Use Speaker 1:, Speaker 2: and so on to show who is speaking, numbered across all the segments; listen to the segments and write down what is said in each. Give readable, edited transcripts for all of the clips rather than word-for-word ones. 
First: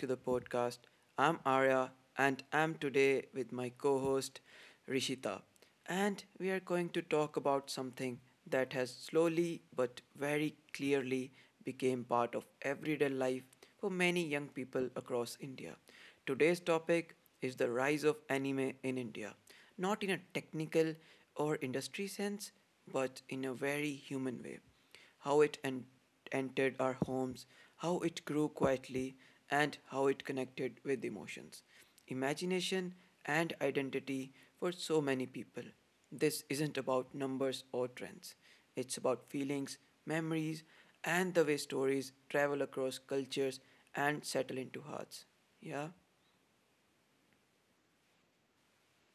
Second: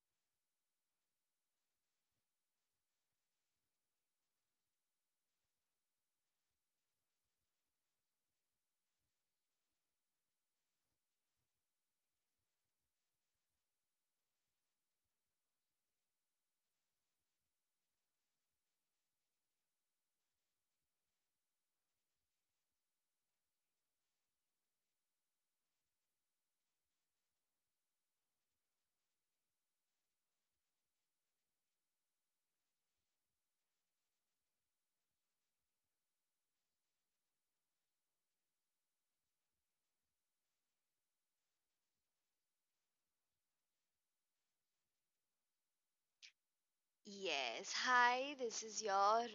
Speaker 1: to the podcast. I'm Arya, and I'm today with my co host, Rishita. And we are going to talk about something that has slowly but very clearly became part of everyday life for many young people across India. Today's topic is the rise of anime in India, not in a technical or industry sense, but in a very human way how it entered our homes, how it grew quietly, and how it connected with emotions, imagination, and identity for so many people. This isn't about numbers or trends, it's about feelings, memories, and the way stories travel across cultures and settle into hearts. Yeah?
Speaker 2: Yes. Hi, this is your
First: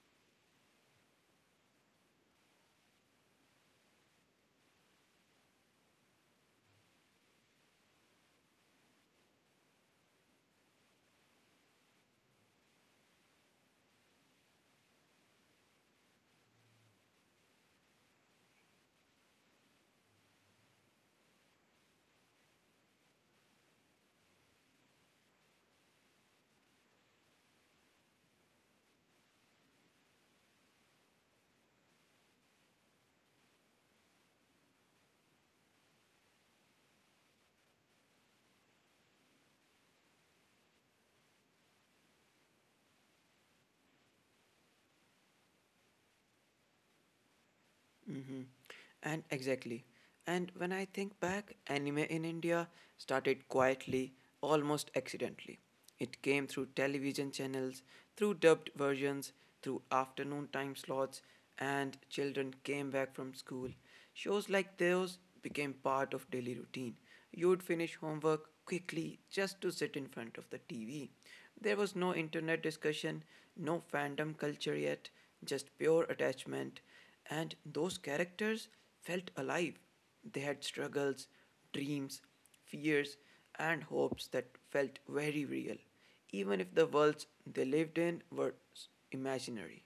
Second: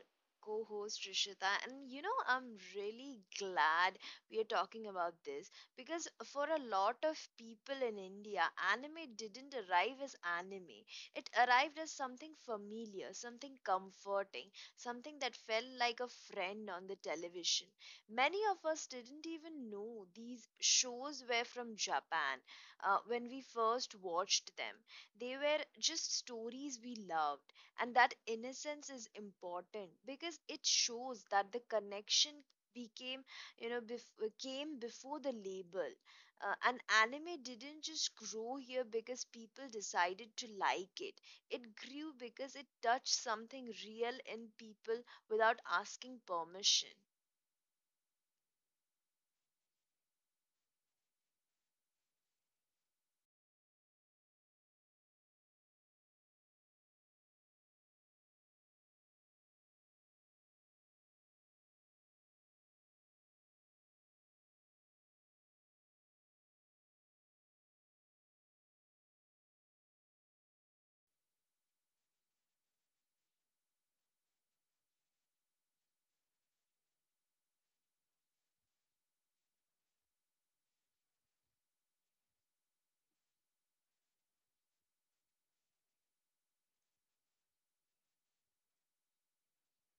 Speaker 2: co host Rishita. And you know, I'm really glad we are talking about this because for a lot of people in India, anime didn't arrive as anime. It arrived as something familiar, something comforting, something that felt like a friend on the television. Many of us didn't even know these shows were from Japan when we first watched them. They were just stories we loved, and that innocence is important because it shows that the connection became, you know, came before the label, and anime didn't just grow here because people decided to like it. It grew because it touched something real in people without asking permission.
Speaker 1: Mm-hmm. And exactly. And when I think back, anime in India started quietly, almost accidentally. It came through television channels, through dubbed versions, through afternoon time slots, and children came back from school. Shows like those became part of daily routine. You would finish homework quickly just to sit in front of the TV. There was no internet discussion, no fandom culture yet, just pure attachment. And those characters felt alive. They had struggles, dreams, fears, and hopes that felt very real, even if the worlds they lived in were imaginary.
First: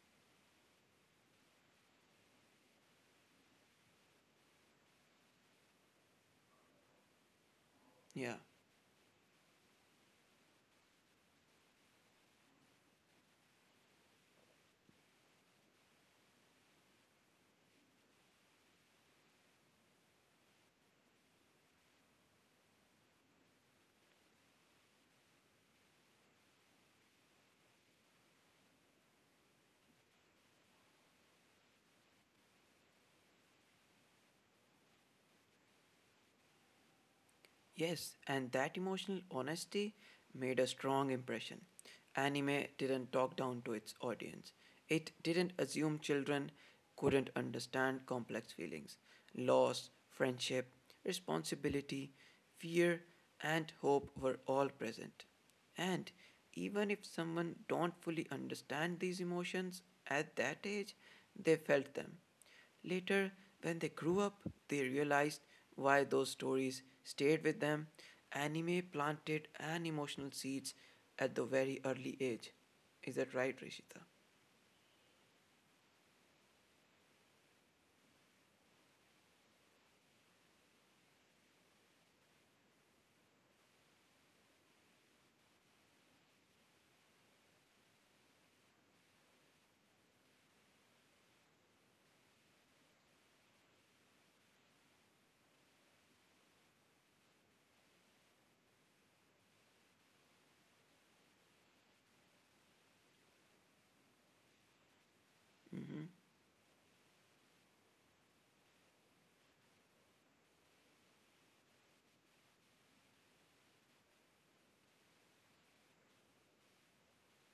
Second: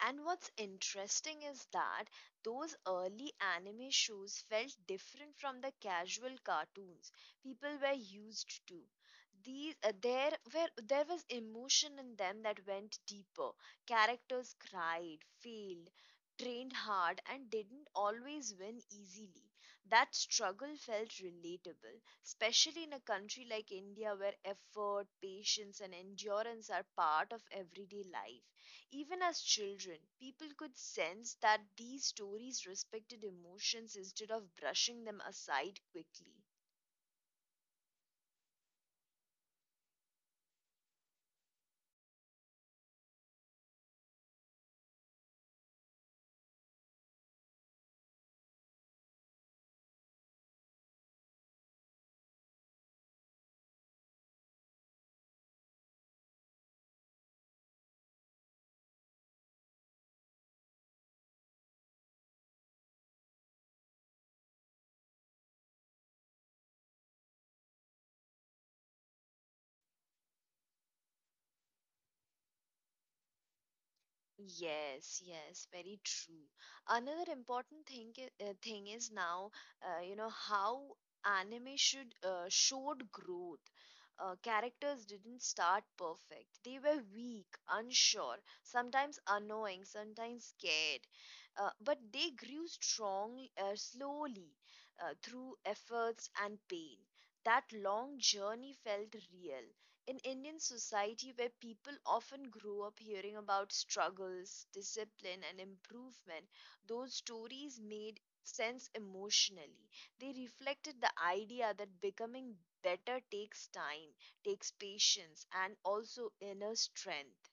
Speaker 2: And what's interesting is that those early anime shows felt different from the casual cartoons people were
Speaker 1: Yeah.
Speaker 2: used to. These there were there was emotion in them that went deeper. Characters cried, failed, trained hard, and didn't always win easily. That struggle felt relatable, especially in a country like India where effort, patience, and endurance are part of everyday life. Even as children, people could sense that these stories respected emotions instead of brushing them aside quickly.
Speaker 1: Yes, and that emotional honesty made a strong impression. Anime didn't talk down to its audience, it didn't assume children couldn't understand complex feelings loss, friendship, responsibility, fear, and hope were all present. And even if someone don't fully understand these emotions at that age, they felt them. Later, when they grew up, they realized why those stories stayed with them. Anime planted an emotional seeds at the very early age. Is that right, Rishita?
Speaker 2: Yes, yes, very true. Another important thing is now, you know, how anime should showed growth. Characters didn't start perfect. They were weak, unsure, sometimes annoying, sometimes scared. But they grew strong slowly through efforts and pain. That long journey felt real in Indian society where people often grow up hearing about struggles, discipline, and improvement. Those stories made sense emotionally. They reflected the idea that becoming better takes time, takes patience, and also inner strength.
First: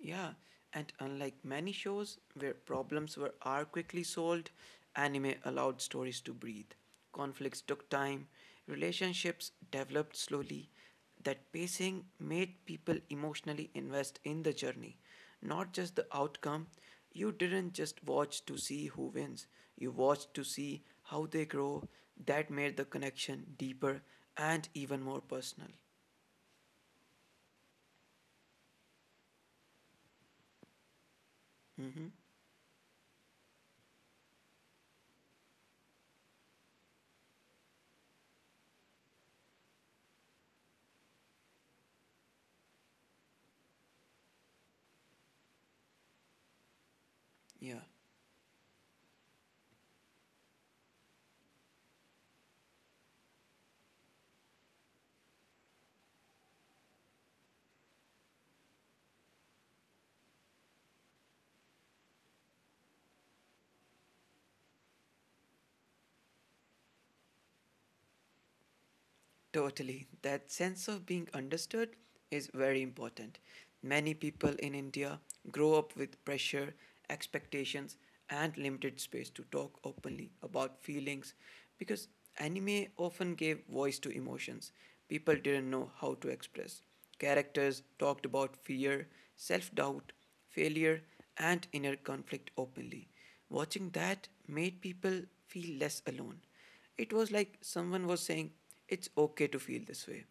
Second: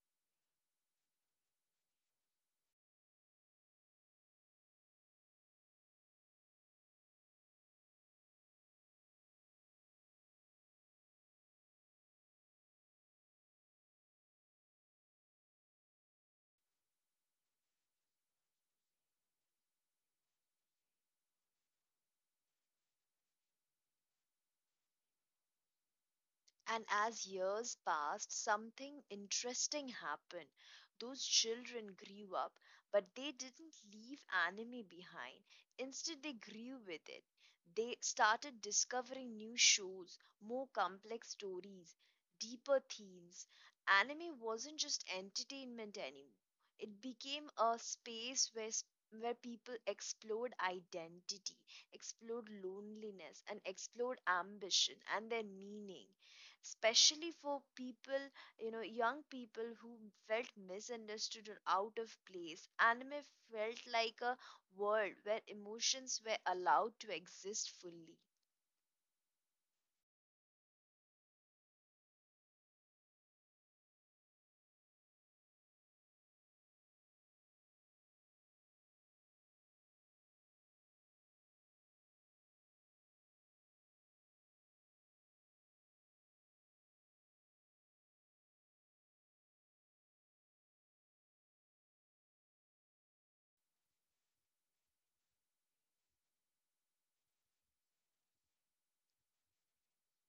Speaker 1: Yeah, and unlike many shows where problems were are quickly solved, anime allowed stories to breathe. Conflicts took time, relationships developed slowly. That pacing made people emotionally invest in the journey, not just the outcome. You didn't just watch to see who wins, you watched to see how they grow. That made the connection deeper and even more personal.
Speaker 2: And as years passed, something interesting happened. Those children
Speaker 1: Hmm.
Speaker 2: grew up, but they didn't leave anime behind. Instead, they grew with it. They started discovering new shows, more complex stories, deeper themes. Anime wasn't just entertainment anymore, it became a
Speaker 1: Yeah.
Speaker 2: space where people explored identity, explored loneliness, and explored ambition and their meaning, especially for people, you know, young people who felt misunderstood or out of place. Anime felt like a world where emotions were allowed to exist fully.
Speaker 1: Totally. That sense of being understood is very important. Many people in India grow up with pressure, expectations, and limited space to talk openly about feelings because anime often gave voice to emotions people didn't know how to express. Characters talked about fear, self doubt, failure, and inner conflict openly. Watching that made people feel less alone. It was like someone was saying, It's okay to feel this way.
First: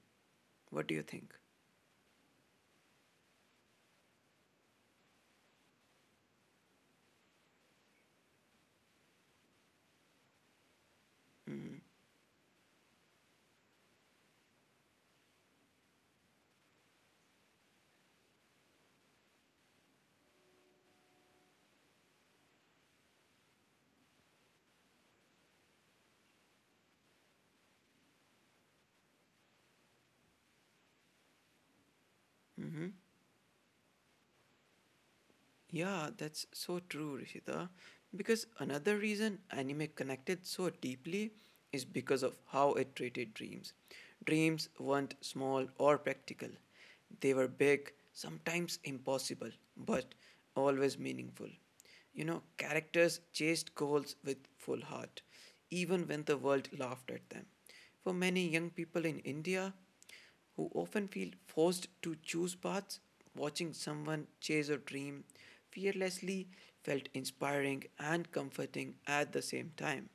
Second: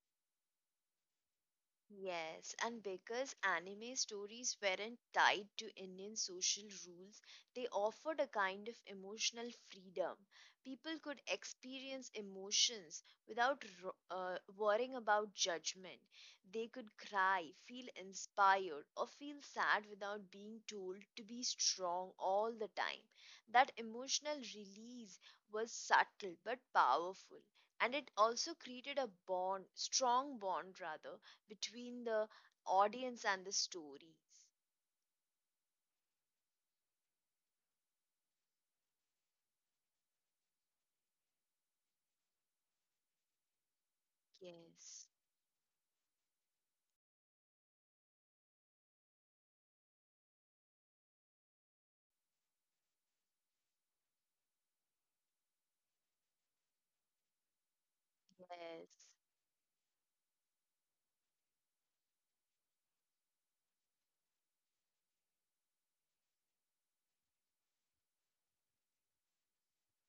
Speaker 1: What do you think?
Speaker 2: Yes, and because anime stories weren't tied to Indian social rules, they offered a kind of emotional freedom. People could
Speaker 1: Mm-hmm.
Speaker 2: experience emotions without worrying about judgment. They could cry, feel inspired, or feel sad without being told to be strong all the time. That emotional release was subtle but powerful. And it also created a bond, strong bond rather, between the
Speaker 1: Mm-hmm.
Speaker 2: audience and the stories.
Speaker 1: Yeah, that's so true, Rishita. Because another reason anime connected so deeply is because of how it treated dreams. Dreams weren't
Speaker 2: Yes,
Speaker 1: small or practical, they were big, sometimes impossible, but always meaningful. Characters chased goals with full heart, even when the world laughed at them. For many young people
Speaker 2: yes,
Speaker 1: in India, who often feel forced to choose paths, watching someone chase a dream fearlessly felt inspiring and comforting at the same time.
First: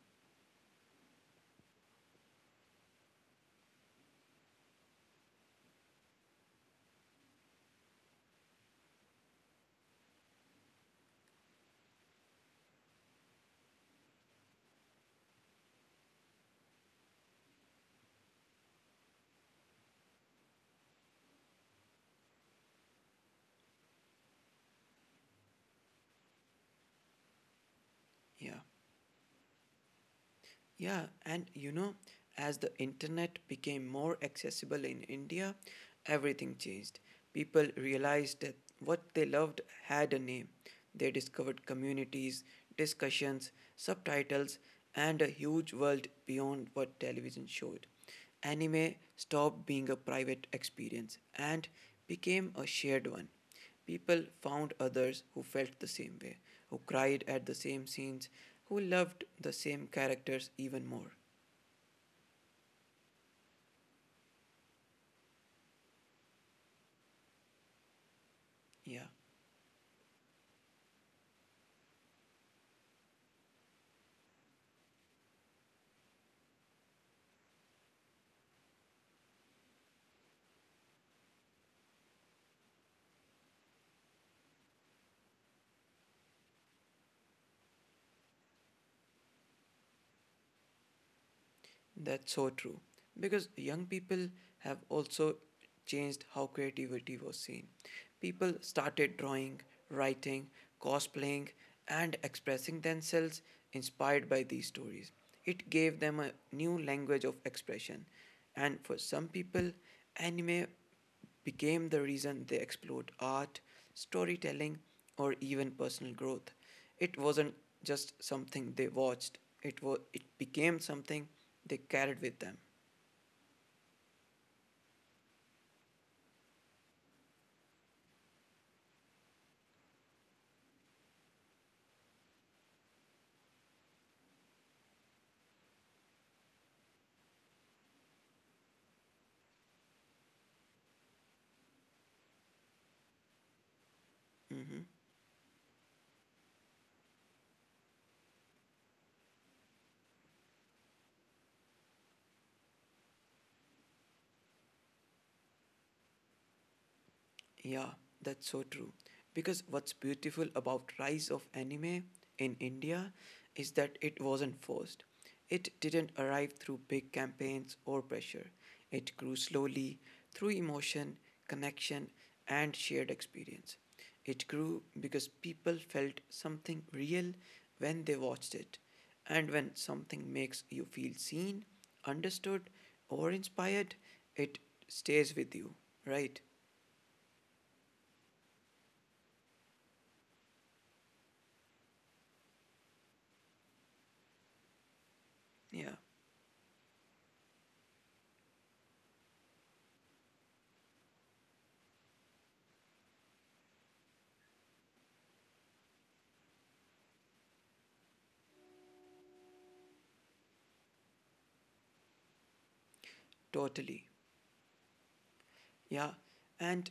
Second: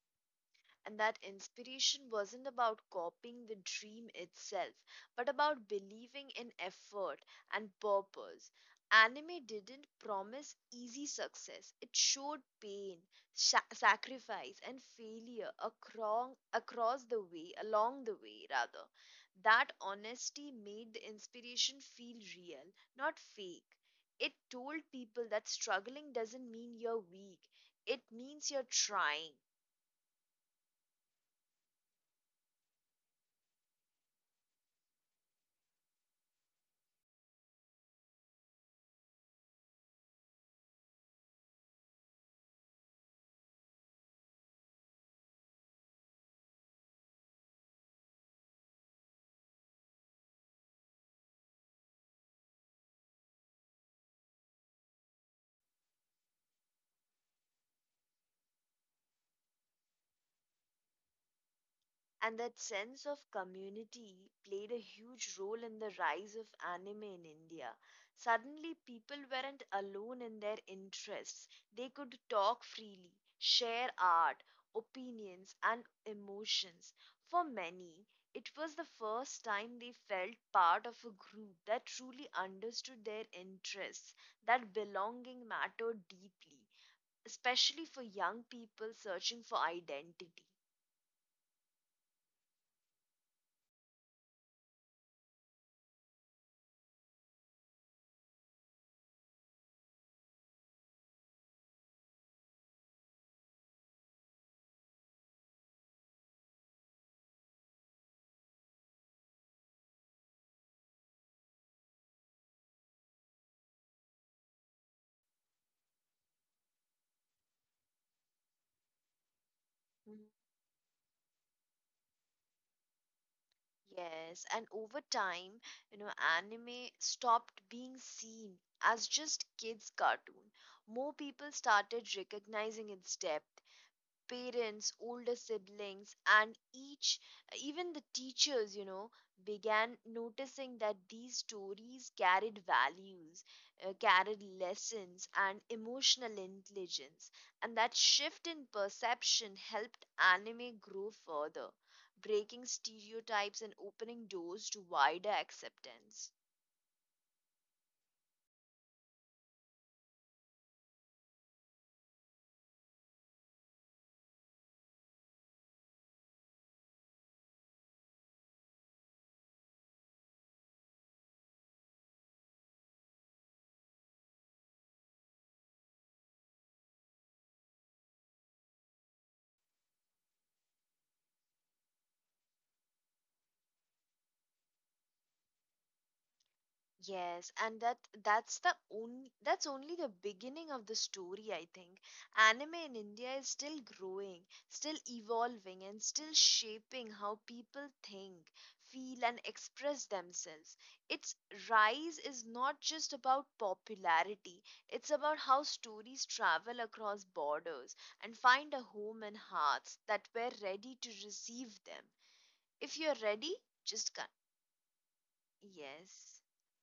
Speaker 2: and that inspiration wasn't about copying the dream itself, but about believing in effort and purpose. Anime didn't promise easy success, it showed pain, sacrifice, and failure across, across the way, along the way, rather. That honesty made the inspiration feel real, not fake. It told people that struggling doesn't mean you're weak, it means
Speaker 1: Yeah,
Speaker 2: you're trying.
Speaker 1: yeah, as the internet became more accessible in India, everything changed. People realized that what they loved had a name. They discovered communities, discussions, subtitles, and a huge world beyond what television showed. Anime stopped being a private experience and became a shared one. People found others who felt the same way, who cried at the same scenes, who loved the same characters even more.
Speaker 2: And that sense of community played a huge role in the rise of anime in India. Suddenly,
Speaker 1: Yeah.
Speaker 2: people weren't alone in their interests. They could talk freely, share art, opinions, and emotions. For many, it was the first time they felt part of a group that truly understood their interests. That belonging mattered deeply, especially for young people searching for identity.
Speaker 1: That's so true. Because young people have also changed how creativity was seen. People started drawing, writing, cosplaying, and expressing themselves inspired by these stories. It gave them a new language of expression. And for some people, anime became the reason they explored art, storytelling, or even personal growth. It wasn't just something they watched, it became something they carried with them.
Speaker 2: Yes, and over time, you know, anime stopped being seen as just kids' cartoon. More people started recognizing its depth. Parents, older siblings, and each, even the teachers, you know, began noticing that these stories carried values, carried
Speaker 1: Mm-hmm.
Speaker 2: lessons, and emotional intelligence. And that shift in perception helped anime grow further, breaking stereotypes and opening doors to wider acceptance.
Speaker 1: Yeah, that's so true. Because what's beautiful about rise of anime in India is that it wasn't forced. It didn't arrive through big campaigns or pressure. It grew slowly through emotion, connection, and shared experience. It grew because people felt something real when they watched it. And when something makes you feel seen, understood, or inspired, it stays with you, right?
Speaker 2: Yes, and that's only the beginning of the story, I think. Anime in India is still growing, still evolving,
Speaker 1: Yeah.
Speaker 2: and still shaping how people think, feel, and express themselves. Its rise is not just about popularity, it's about how stories travel across borders and find a home in hearts that were ready to receive them. If you're ready,
Speaker 1: Totally.
Speaker 2: just come.
Speaker 1: Yeah.
Speaker 2: Yes.
Speaker 1: And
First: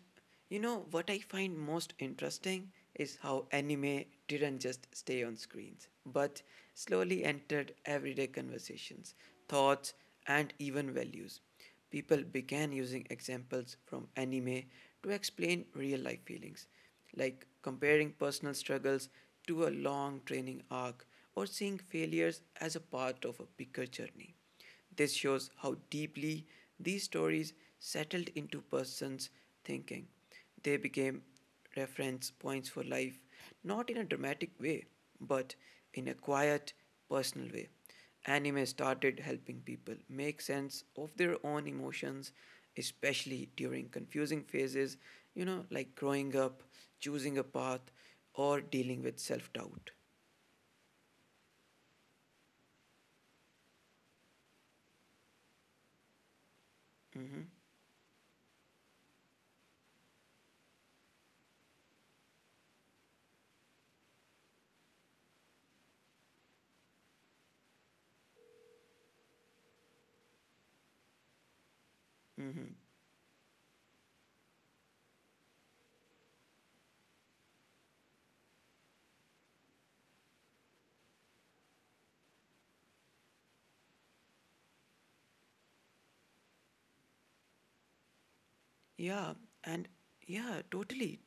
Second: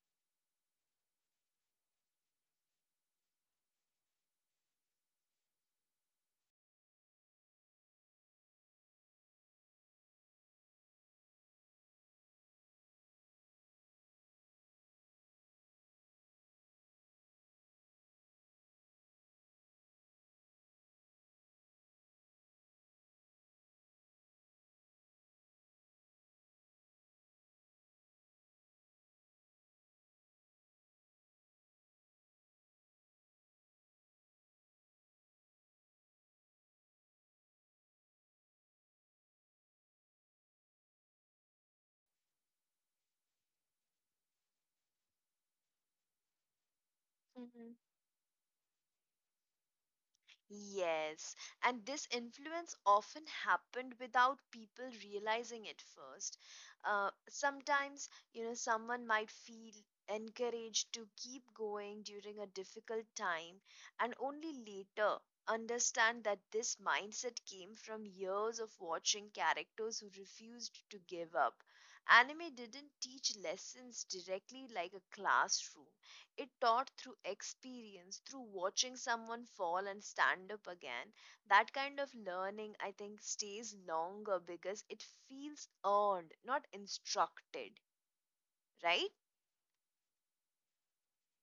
Speaker 1: you know what I find most interesting is how anime didn't just stay on screens, but slowly entered everyday conversations, thoughts, and even values. People began using examples from anime to explain real life feelings, like comparing personal struggles to a long training arc or seeing failures as a part of a bigger journey. This shows how deeply these stories settled into persons' thinking. They became reference points for life, not in a dramatic way, but in a quiet, personal way. Anime started helping people make sense of their own emotions, especially during confusing phases, like growing up, choosing a path, or dealing with self doubt.
Speaker 2: Yes, and this influence often happened without people realizing it first. Sometimes, you know, someone might feel encouraged to keep going during a difficult time and only later understand that this mindset came from years of watching characters who refused to give up. Anime didn't teach lessons directly like a classroom. It taught through experience, through watching someone fall and stand up again. That kind of learning, I think, stays longer because it feels earned, not instructed, right?
Speaker 1: Yeah, and yeah, totally.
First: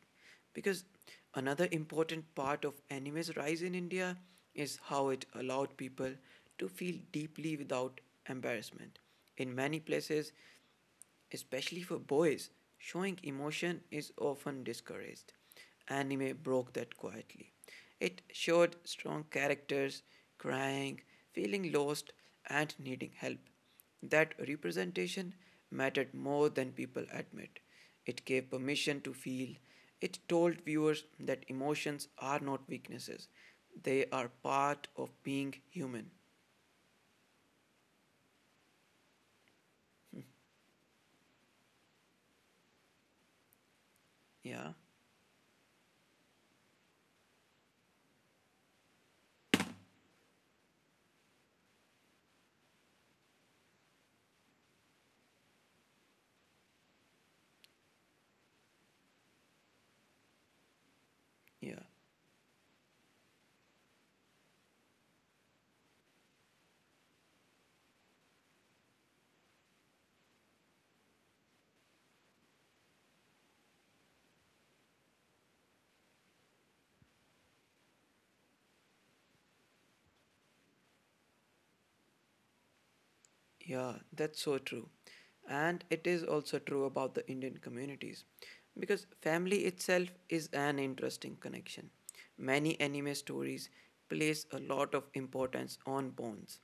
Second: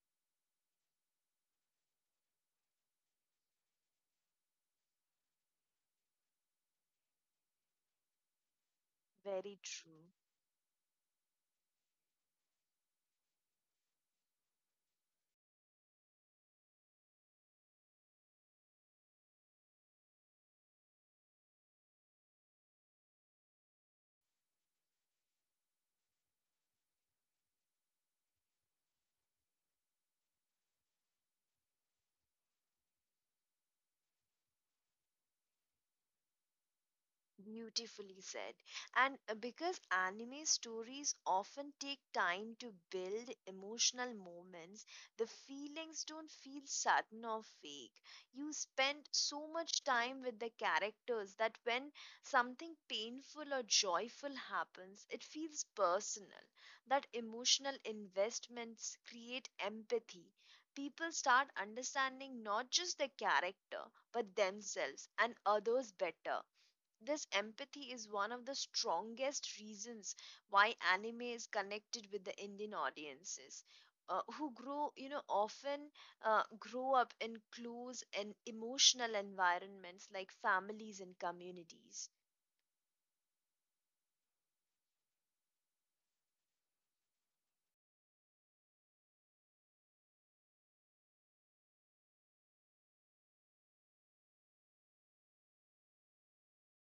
Speaker 1: Because another important part of anime's rise in India is how it allowed people to feel deeply without embarrassment. In
Speaker 2: Very
Speaker 1: many
Speaker 2: true.
Speaker 1: places, especially for boys, showing emotion is often discouraged. Anime broke that quietly. It showed strong characters crying, feeling lost, and needing help. That representation mattered more than people admit. It gave permission to feel. It told viewers that emotions are not weaknesses, they are part of being human.
Speaker 2: Beautifully said. And because anime stories often take time to build emotional
Speaker 1: Yeah,
Speaker 2: moments, the feelings don't feel sudden or fake. You spend so much time with the characters that when something painful or joyful happens, it feels personal. That emotional investments create empathy. People start
Speaker 1: yeah.
Speaker 2: understanding not just the character, but themselves and others better. This empathy is one of the strongest reasons why anime is connected with the Indian audiences. Who grow, you know, often grow up in close and emotional environments like families and communities.
Speaker 1: Yeah, that's so true. And it is also true about the Indian communities because family itself is an interesting connection. Many anime stories place a lot of importance on bonds,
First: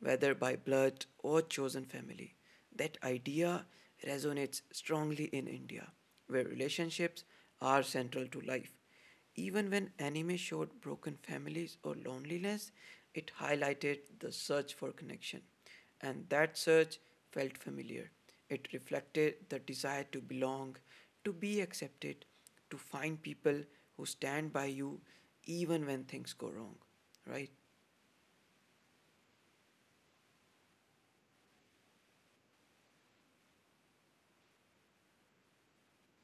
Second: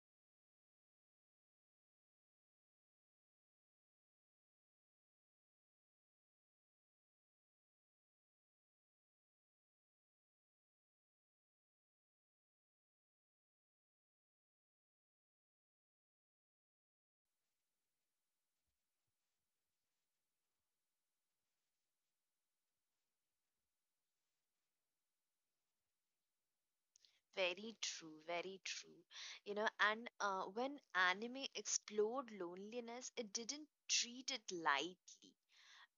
Speaker 1: whether by blood or chosen family. That idea resonates strongly in India, where relationships are central to life. Even when anime showed broken families or loneliness, it highlighted the search for connection and that search felt familiar. It reflected the desire to belong, to be accepted, to find people who stand by you even when things go wrong, right?
Speaker 2: Very true, very true. You know, and when anime explored loneliness, it didn't treat it lightly.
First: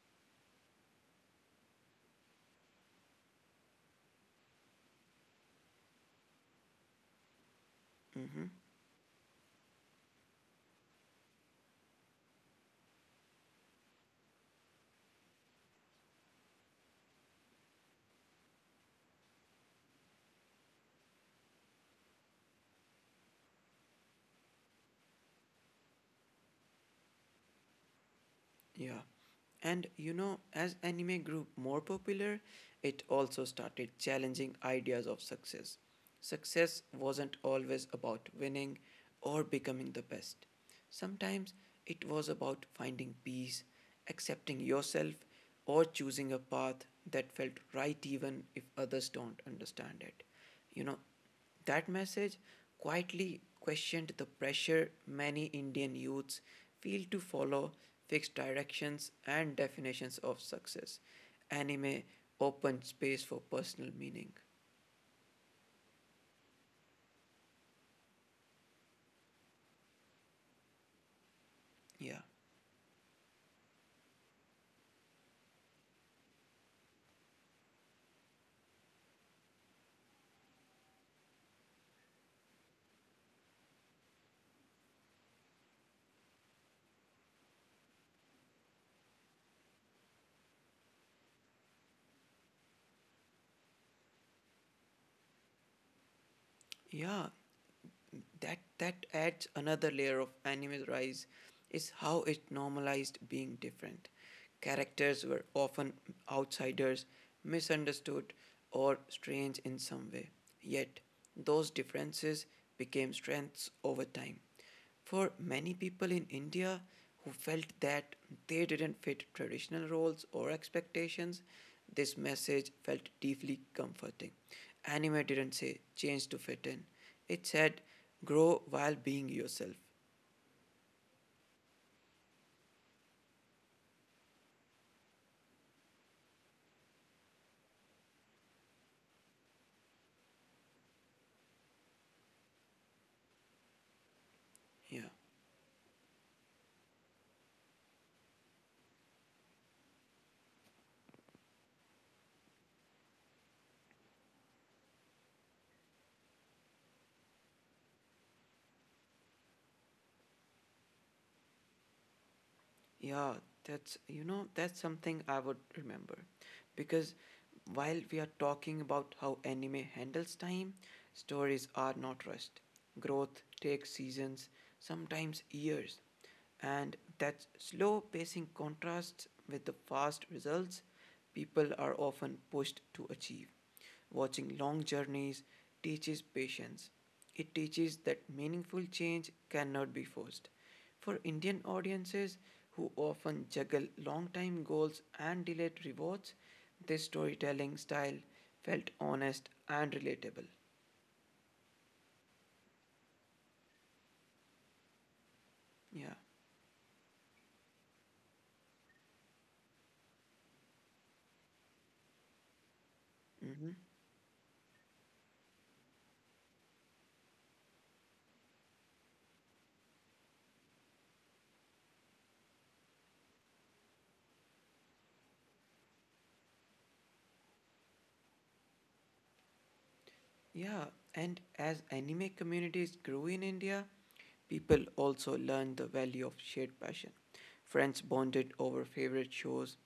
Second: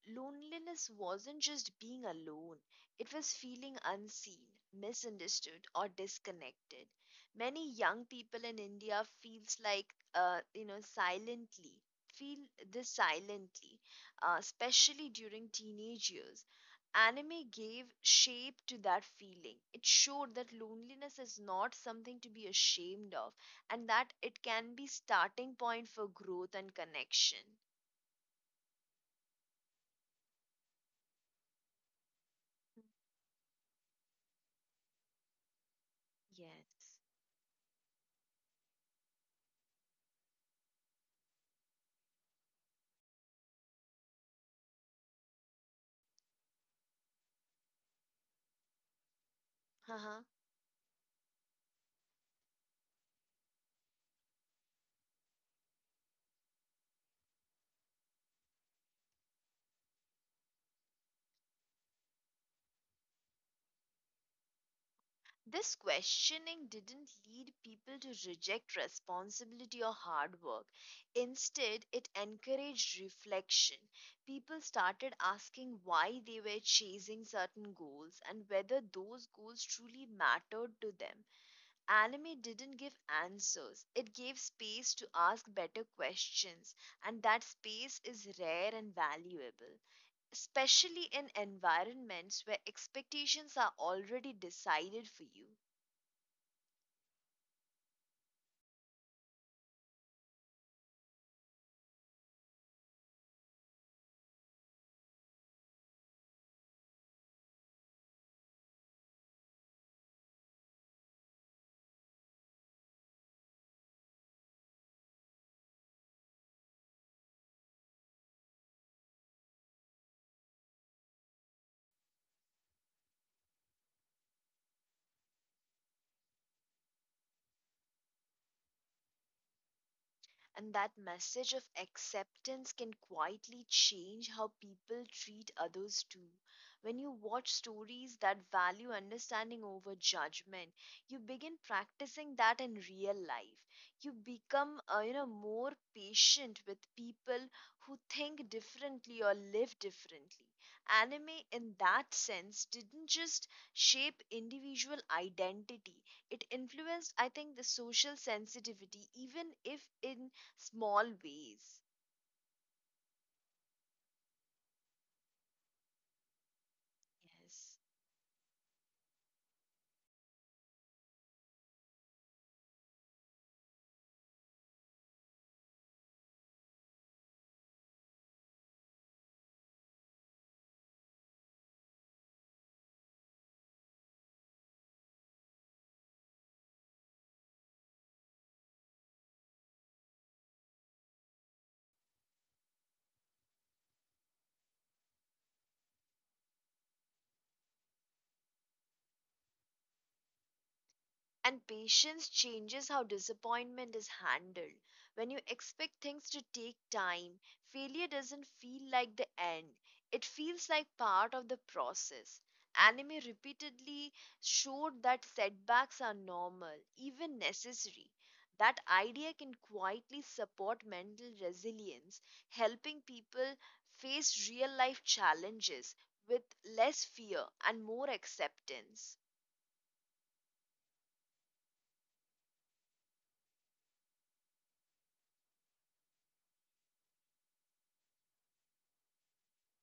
Speaker 2: Loneliness wasn't just being alone, it was feeling unseen, misunderstood, or disconnected. Many young people
Speaker 1: Mm-hmm.
Speaker 2: in India feels like, you know, silently feel this silently, especially during teenage years. Anime gave shape to that feeling. It showed that loneliness is not something to be ashamed of, and that it can be starting point for growth and connection.
Speaker 1: Yeah. And you know, as anime grew more popular, it also started challenging ideas of success. Success
Speaker 2: Yes.
Speaker 1: wasn't always about winning or becoming the best. Sometimes it was about finding peace, accepting yourself, or choosing a path that felt right even if others don't understand it. You know, that message quietly questioned the pressure many Indian youths feel to follow fixed directions and definitions of success. Anime opened space for personal meaning.
Speaker 2: This questioning didn't lead people to reject responsibility or hard work. Instead,
Speaker 1: Yeah.
Speaker 2: it encouraged reflection. People started asking why they were chasing certain goals and whether those goals truly mattered to them. Anime didn't give answers, it gave space to ask better questions, and that space is rare and valuable, especially in environments where expectations are already decided for you.
Speaker 1: Yeah, that adds another layer of anime's rise is how it normalized being different. Characters were often outsiders, misunderstood, or strange in some way. Yet, those differences became strengths over time. For many people in India who felt that they didn't fit traditional roles or expectations, this message felt deeply comforting. Anime didn't say change to fit in, it said grow while being yourself.
Speaker 2: And that message of acceptance can quietly change how people treat others too. When you watch stories that value understanding over judgment, you begin practicing that in real life. You become,
Speaker 1: Yeah.
Speaker 2: you know, more patient with people who think differently or live differently. Anime, in that sense, didn't just shape individual identity, it influenced, I think, the social sensitivity, even if in small ways.
Speaker 1: Yeah, that's something I would remember. Because
Speaker 2: Yes.
Speaker 1: while we are talking about how anime handles time, stories are not rushed. Growth takes seasons, sometimes years. And that slow pacing contrasts with the fast results people are often pushed to achieve. Watching long journeys teaches patience. It teaches that meaningful change cannot be forced. For Indian audiences, who often juggle long time goals and delayed rewards, this storytelling style felt honest and relatable.
Speaker 2: And patience changes how disappointment is handled. When you expect
Speaker 1: Yeah.
Speaker 2: things to take time, failure doesn't feel like the end, it feels like part of the process. Anime
Speaker 1: Hmm.
Speaker 2: repeatedly showed that setbacks are normal, even necessary. That idea can quietly support mental resilience, helping people face real life challenges with less fear and more acceptance.
Speaker 1: Yeah. And as anime communities grew in India, people also learned the value of shared passion. Friends bonded over favorite shows,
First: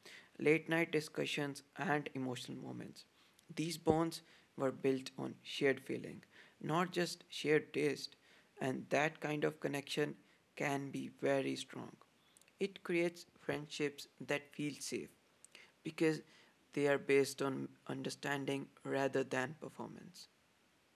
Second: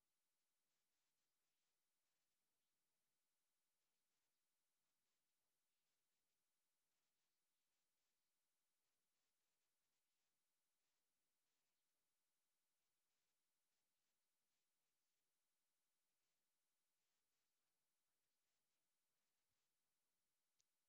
Speaker 1: late night discussions, and emotional moments. These bonds were built on shared feeling, not just shared taste, and that kind of connection can be very strong. It creates friendships that feel safe because they are based on understanding rather than performance.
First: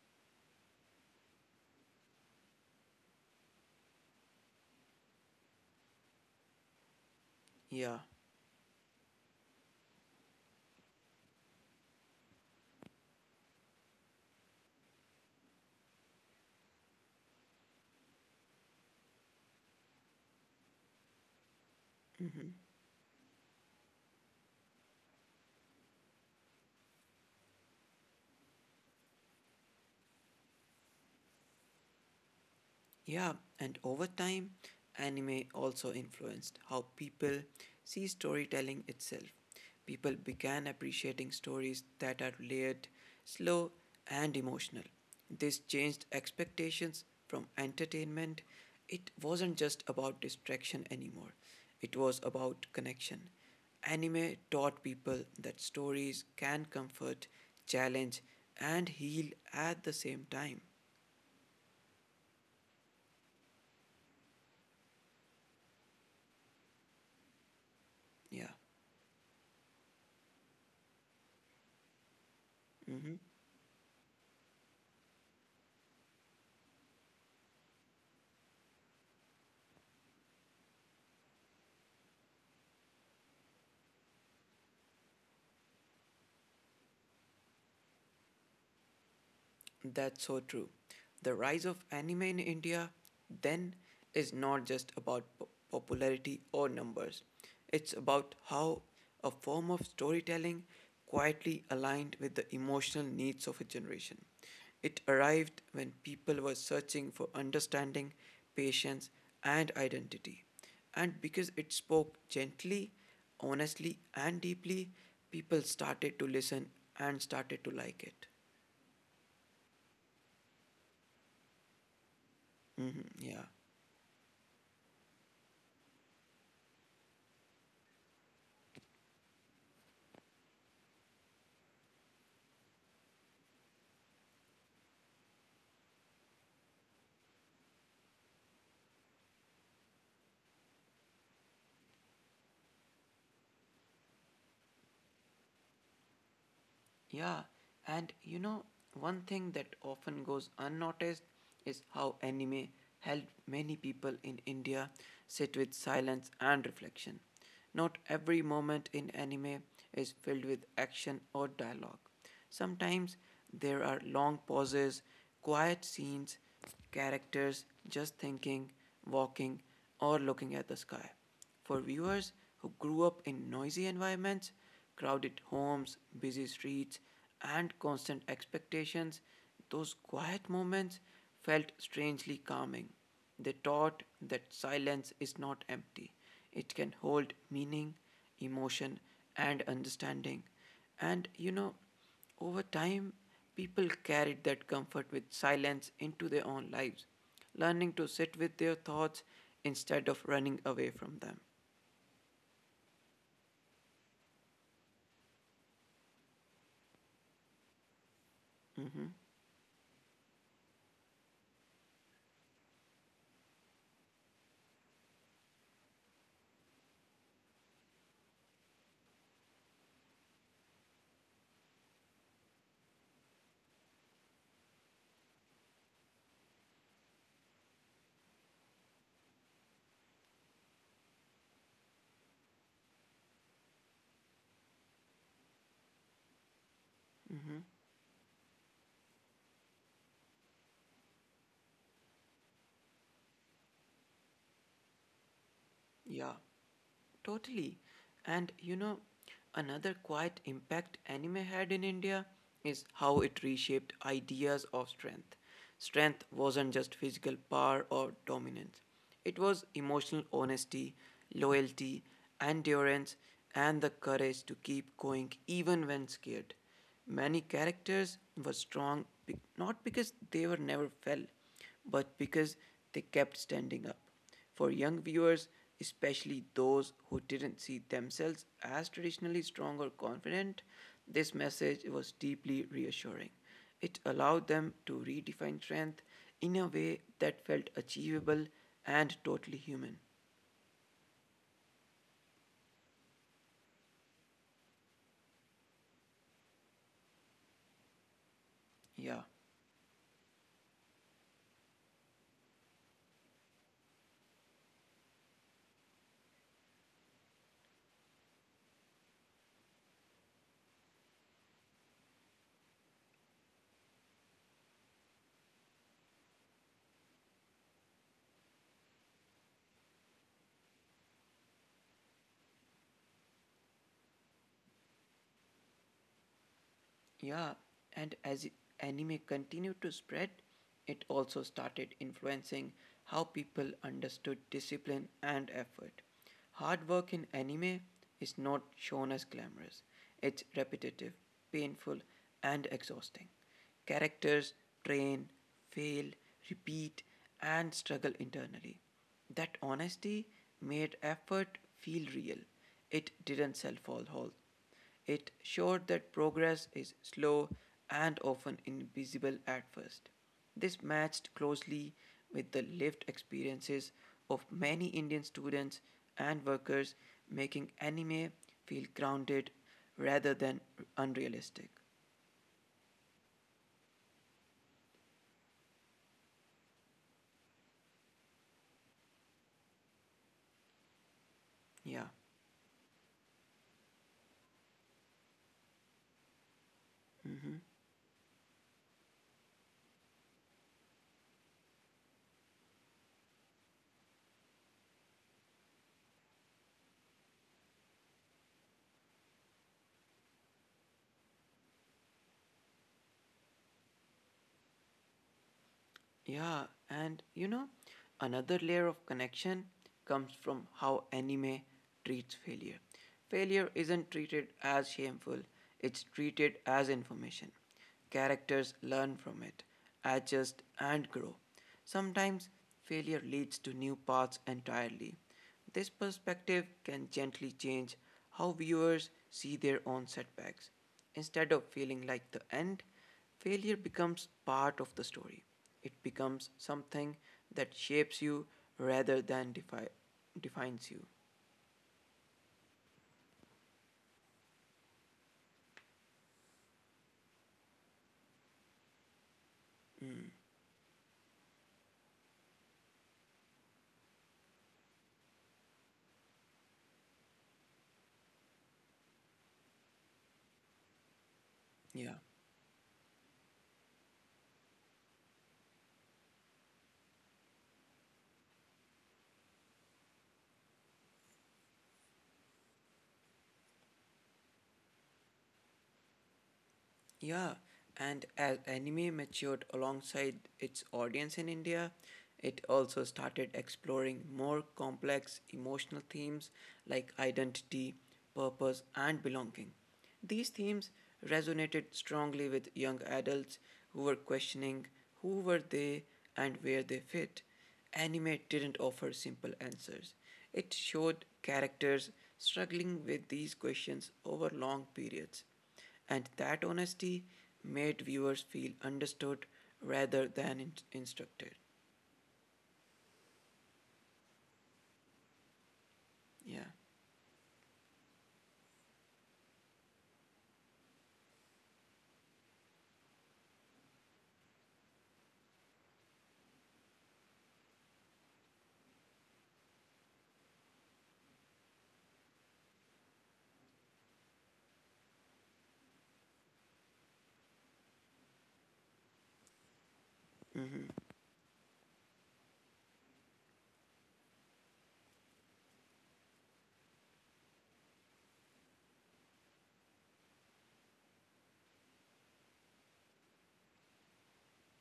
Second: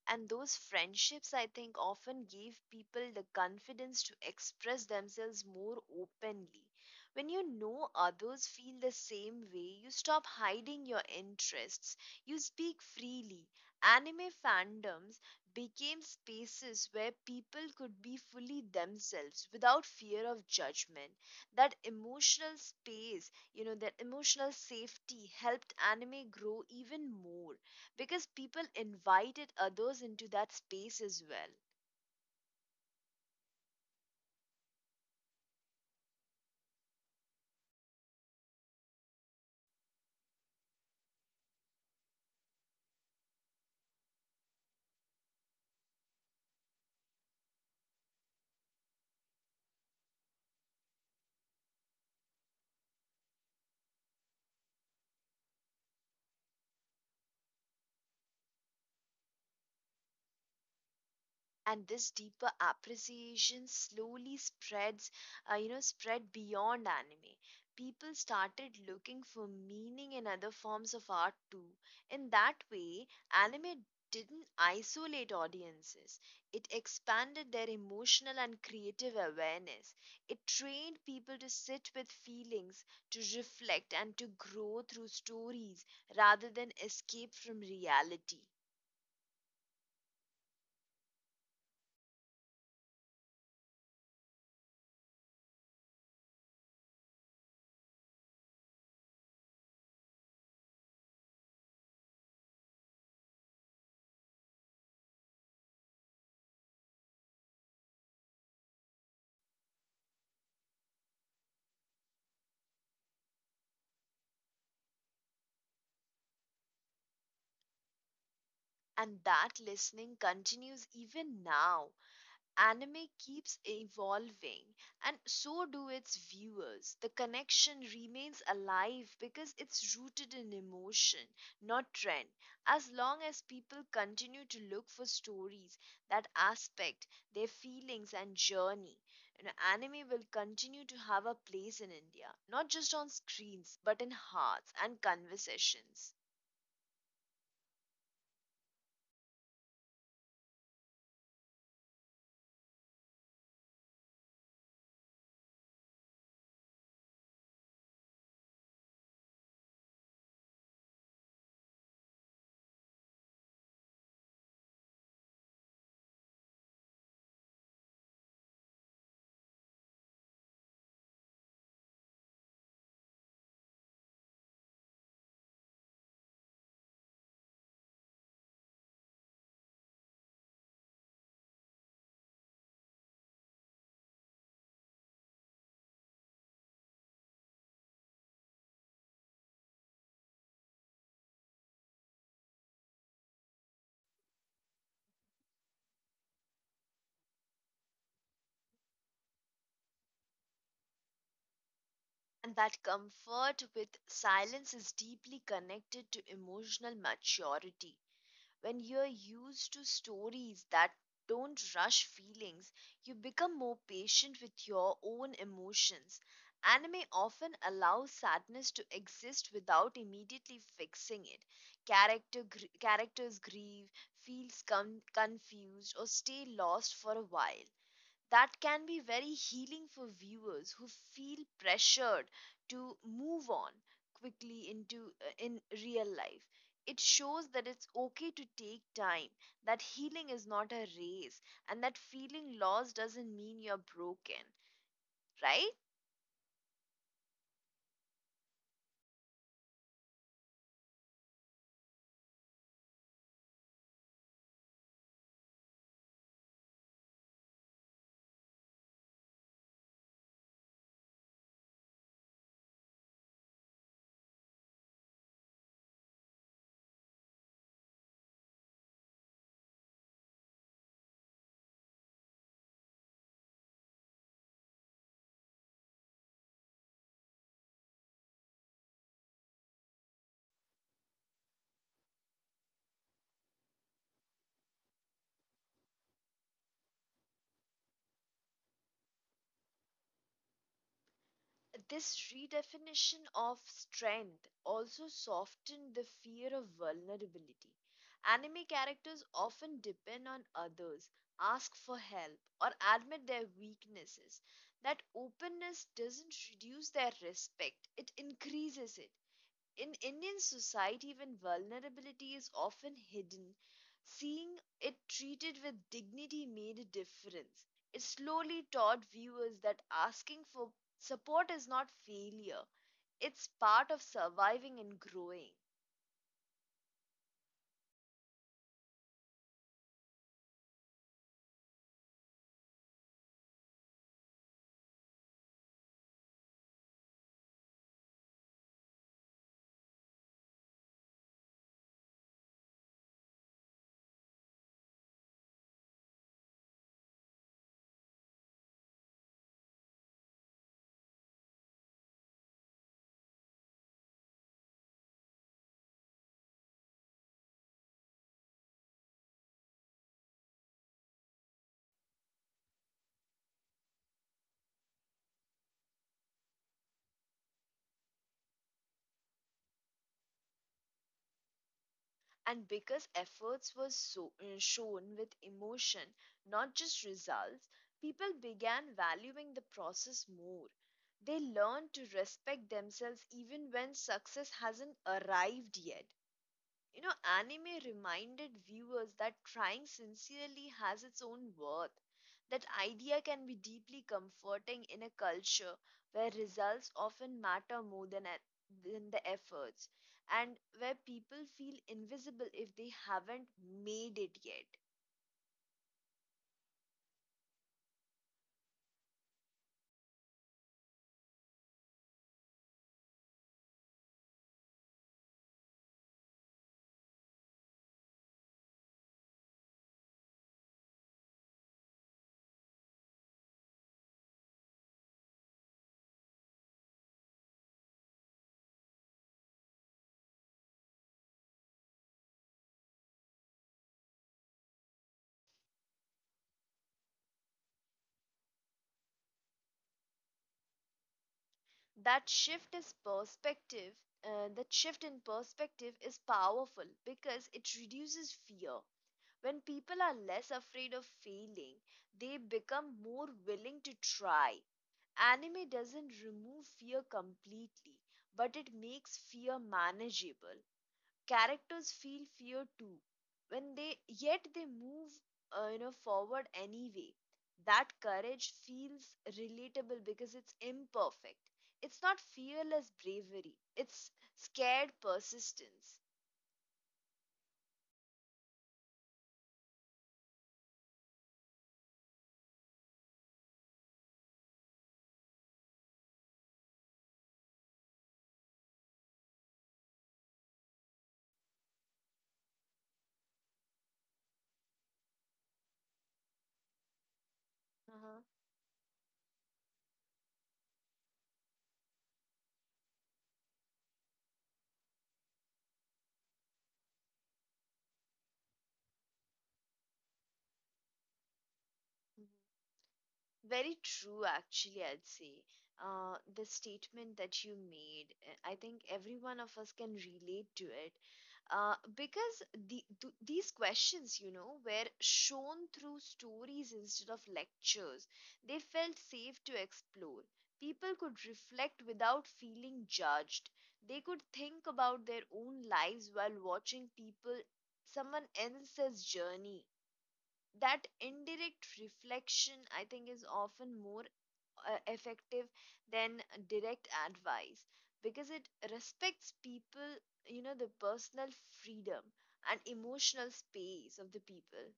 Speaker 2: And those friendships, I think, often gave people the confidence to express themselves more openly. When you know
Speaker 1: Yeah.
Speaker 2: others feel the same way, you stop hiding your interests. You speak freely. Anime fandoms became spaces where people could be fully themselves without fear of judgment. That
Speaker 1: Mhm.
Speaker 2: emotional space, you know, that emotional safety helped anime grow even more because people invited others into that space as well.
Speaker 1: Yeah, and over time, anime also influenced how people see storytelling itself. People began appreciating stories that are layered, slow, and emotional. This changed expectations from entertainment. It wasn't just about distraction anymore, it was about connection. Anime taught people that stories can comfort, challenge, and heal at the same time.
Speaker 2: And this deeper appreciation slowly spreads, you know, spread beyond anime. People
Speaker 1: Yeah.
Speaker 2: started looking for meaning in other forms of art too. In that way,
Speaker 1: Mhm.
Speaker 2: anime didn't isolate audiences, it expanded their emotional and creative awareness. It trained people to sit with feelings, to reflect, and to grow through stories rather than escape from reality.
Speaker 1: That's so true. The rise of anime in India then is not just about popularity or numbers, it's about how a form of storytelling quietly aligned with the emotional needs of a generation. It arrived when people were searching for understanding, patience, and identity. And because it spoke gently, honestly, and deeply, people started to listen and started to like it.
Speaker 2: And that listening continues even now. Anime
Speaker 1: Hmm. Yeah.
Speaker 2: keeps evolving, and so do its viewers. The connection remains alive because it's rooted in emotion, not trend. As long as people continue to look for stories that aspect their feelings and journey, you know, anime will continue to have a place in India, not just on screens, but in hearts and conversations.
Speaker 1: Yeah, and you know, one thing that often goes unnoticed is how anime helped many people in India sit with silence and reflection. Not every moment in anime is filled with action or dialogue. Sometimes there are long pauses, quiet scenes, characters just thinking, walking, or looking at the sky. For viewers who grew up in noisy environments, crowded homes, busy streets, and constant expectations, those quiet moments felt strangely calming. They taught that silence is not empty, it can hold meaning, emotion, and understanding. And you know, over time, people carried that comfort with silence into their own lives, learning to sit with their thoughts instead of running away from them.
Speaker 2: And that comfort with silence is deeply connected to emotional maturity. When you're
Speaker 1: Hmm.
Speaker 2: used to stories that don't rush feelings, you become more patient with your own emotions. Anime often allows sadness to exist without immediately fixing it. Characters grieve, feels confused, or stay lost for a while. That can be very healing for viewers who feel pressured to move on quickly into, in real life. It shows that it's okay to take time, that healing is not a race, and that feeling lost doesn't mean you're broken, right?
Speaker 1: Yeah. Totally. And you know, another quiet impact anime had in India is how it reshaped ideas of strength. Strength wasn't just physical power or dominance, it was emotional honesty, loyalty, endurance, and the courage to keep going even when scared. Many characters were strong not because they were never fell, but because they kept standing up. For young viewers, especially those who didn't see themselves as traditionally strong or confident, this message was deeply reassuring. It allowed them to redefine strength in a way that felt achievable and totally human.
Speaker 2: This redefinition of strength also softened the fear of vulnerability. Anime
Speaker 1: Yeah.
Speaker 2: characters often depend on others, ask for help, or admit their weaknesses. That openness doesn't reduce their respect, it increases it. In Indian society, when vulnerability is often hidden, seeing it treated with dignity made a difference. It slowly taught viewers that asking for support is not failure, it's part of surviving and growing.
Speaker 1: Yeah, and as anime continued to spread, it also started influencing how people understood discipline and effort. Hard work in anime is not shown as glamorous, it's repetitive, painful, and exhausting. Characters train, fail, repeat, and struggle internally. That honesty made effort feel real. It didn't sell false hope, it showed that progress is slow and often invisible at first. This matched closely with the lived experiences of many Indian students and workers, making anime feel grounded rather than unrealistic.
Speaker 2: And because efforts were so, shown with emotion, not just results, people began valuing the process more. They learned
Speaker 1: Yeah.
Speaker 2: to respect themselves even when success hasn't arrived yet. You know,
Speaker 1: Mhm.
Speaker 2: anime reminded viewers that trying sincerely has its own worth. That idea can be deeply comforting in a culture where results often matter more than, than the efforts, and where people feel invisible if they haven't made it yet.
Speaker 1: Yeah, and you know, another layer of connection comes from how anime treats failure. Failure isn't treated as shameful, it's treated as information. Characters learn from it, adjust, and grow. Sometimes failure leads to new paths entirely. This perspective can gently change how viewers see their own setbacks. Instead of feeling like the end, failure becomes part of the story. It becomes something that shapes you rather than defines you.
Speaker 2: That shift is perspective, that shift in perspective is powerful because it reduces fear. When people are
Speaker 1: Mm,
Speaker 2: less afraid of failing, they become more willing to try. Anime doesn't remove fear completely, but it makes fear manageable. Characters
Speaker 1: yeah.
Speaker 2: feel fear too. When they yet they move forward anyway. That courage feels relatable because it's imperfect. It's not fearless bravery. It's scared persistence.
Speaker 1: Yeah, and as anime matured alongside its audience in India, it also started exploring more complex emotional themes like identity, purpose, and belonging. These themes resonated strongly with young adults who were questioning who were they and where they fit.
Speaker 2: Uh-huh.
Speaker 1: Anime didn't offer simple answers. It showed characters struggling with these questions over long periods. And that honesty made viewers feel understood rather than instructed.
Speaker 2: Very true, actually, I'd say. The
Speaker 1: Yeah.
Speaker 2: statement that you made, I think every one of us can relate to it. Because these questions, were shown through stories instead of lectures. They felt safe to explore. People could reflect without feeling judged. They could think about their own lives while watching someone else's journey. That
Speaker 1: Mm-hmm.
Speaker 2: indirect reflection, I think, is often more effective than direct advice, because it respects people you know the personal freedom and emotional space of the people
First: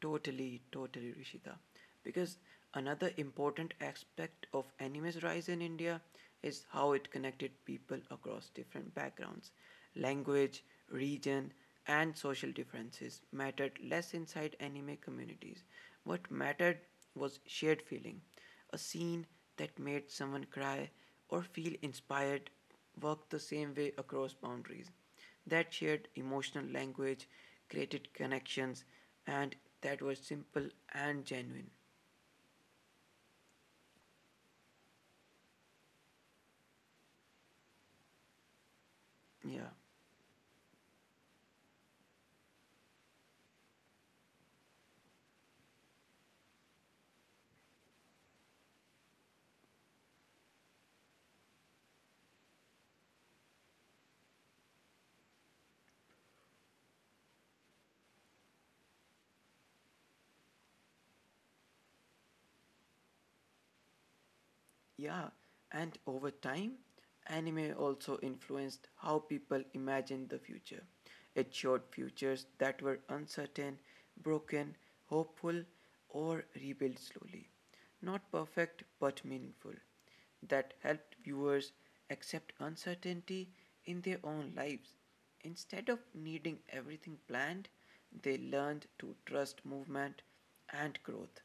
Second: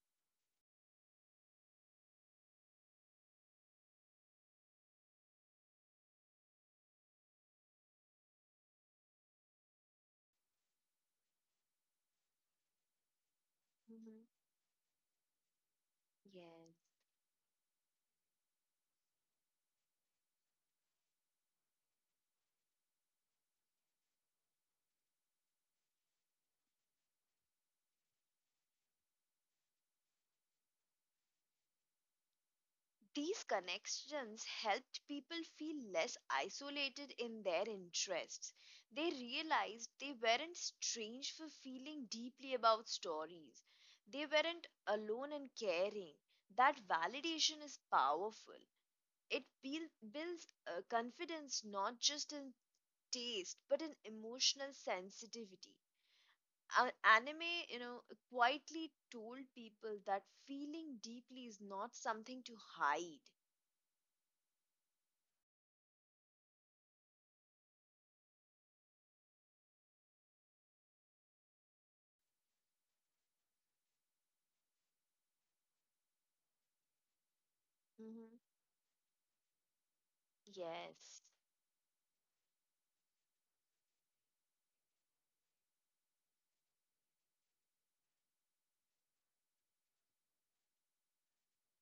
Speaker 1: Totally, totally, Rishita. Because another important aspect of anime's rise in India is how it connected people across different backgrounds. Language, region, and social differences mattered less
Speaker 2: hmm.
Speaker 1: inside anime communities. What mattered
Speaker 2: Yes.
Speaker 1: was shared feeling. A scene that made someone cry or feel inspired worked the same way across boundaries. That shared emotional language created connections, and that were simple and genuine.
Speaker 2: These connections helped people feel less isolated in their interests. They
Speaker 1: Yeah.
Speaker 2: realized they weren't strange for feeling deeply about stories. They weren't alone in caring. That validation is powerful. It builds confidence not just in taste but in emotional sensitivity. Anime, quietly told people that feeling deeply is not something to hide.
Speaker 1: Yeah, and over time, anime also influenced how people imagined the future. It showed futures that were uncertain, broken, hopeful, or rebuilt slowly. Not perfect, but meaningful. That helped
Speaker 2: Yes,
Speaker 1: viewers accept uncertainty in their own lives. Instead of needing everything planned, they learned to trust movement and growth.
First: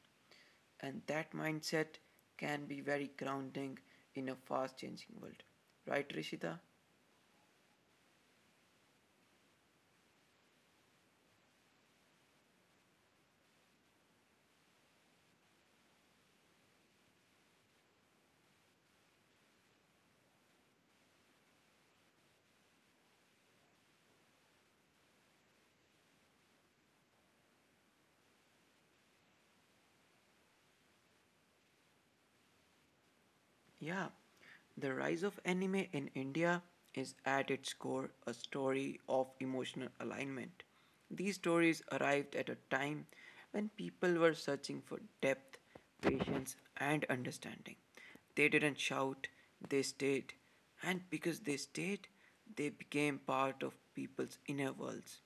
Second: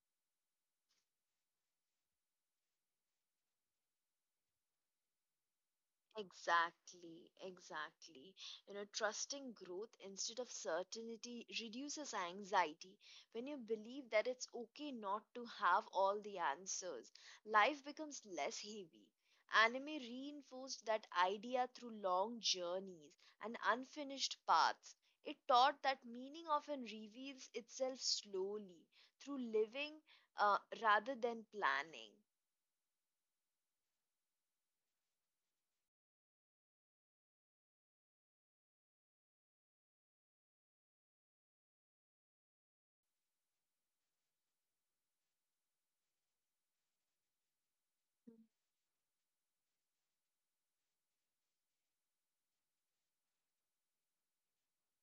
Speaker 1: And that mindset can be very grounding in a fast changing world. Right, Rishita?
Speaker 2: exactly, exactly. You know, trusting growth instead of certainty reduces anxiety. When you believe that it's okay not to have all the answers, life becomes less heavy. Anime reinforced that idea through long journeys and unfinished paths. It taught that meaning often reveals itself slowly through living, rather than planning.
Speaker 1: Yeah. The rise of anime in India is at its core a story of emotional alignment. These stories arrived at a time when people were searching for depth, patience, and understanding. They didn't shout, they stayed. And because they stayed, they became part of people's inner worlds.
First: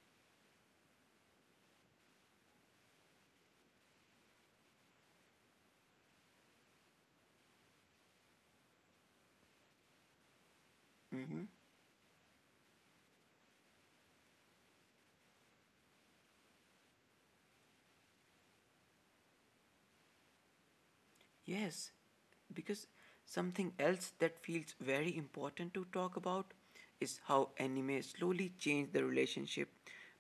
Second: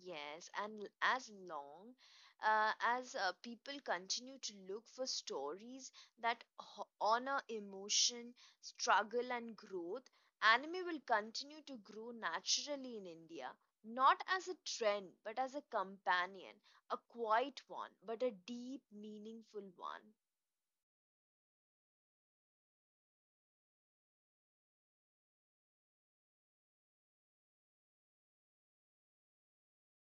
Speaker 2: Yes, and as people continue to look for stories that honor emotion, struggle, and growth, anime will
Speaker 1: Mm-hmm.
Speaker 2: continue to grow naturally in India, not as a trend, but as a companion, a quiet one, but a deep, meaningful one.
Speaker 1: Yes, because something else that feels very important to talk about is how anime slowly changed the relationship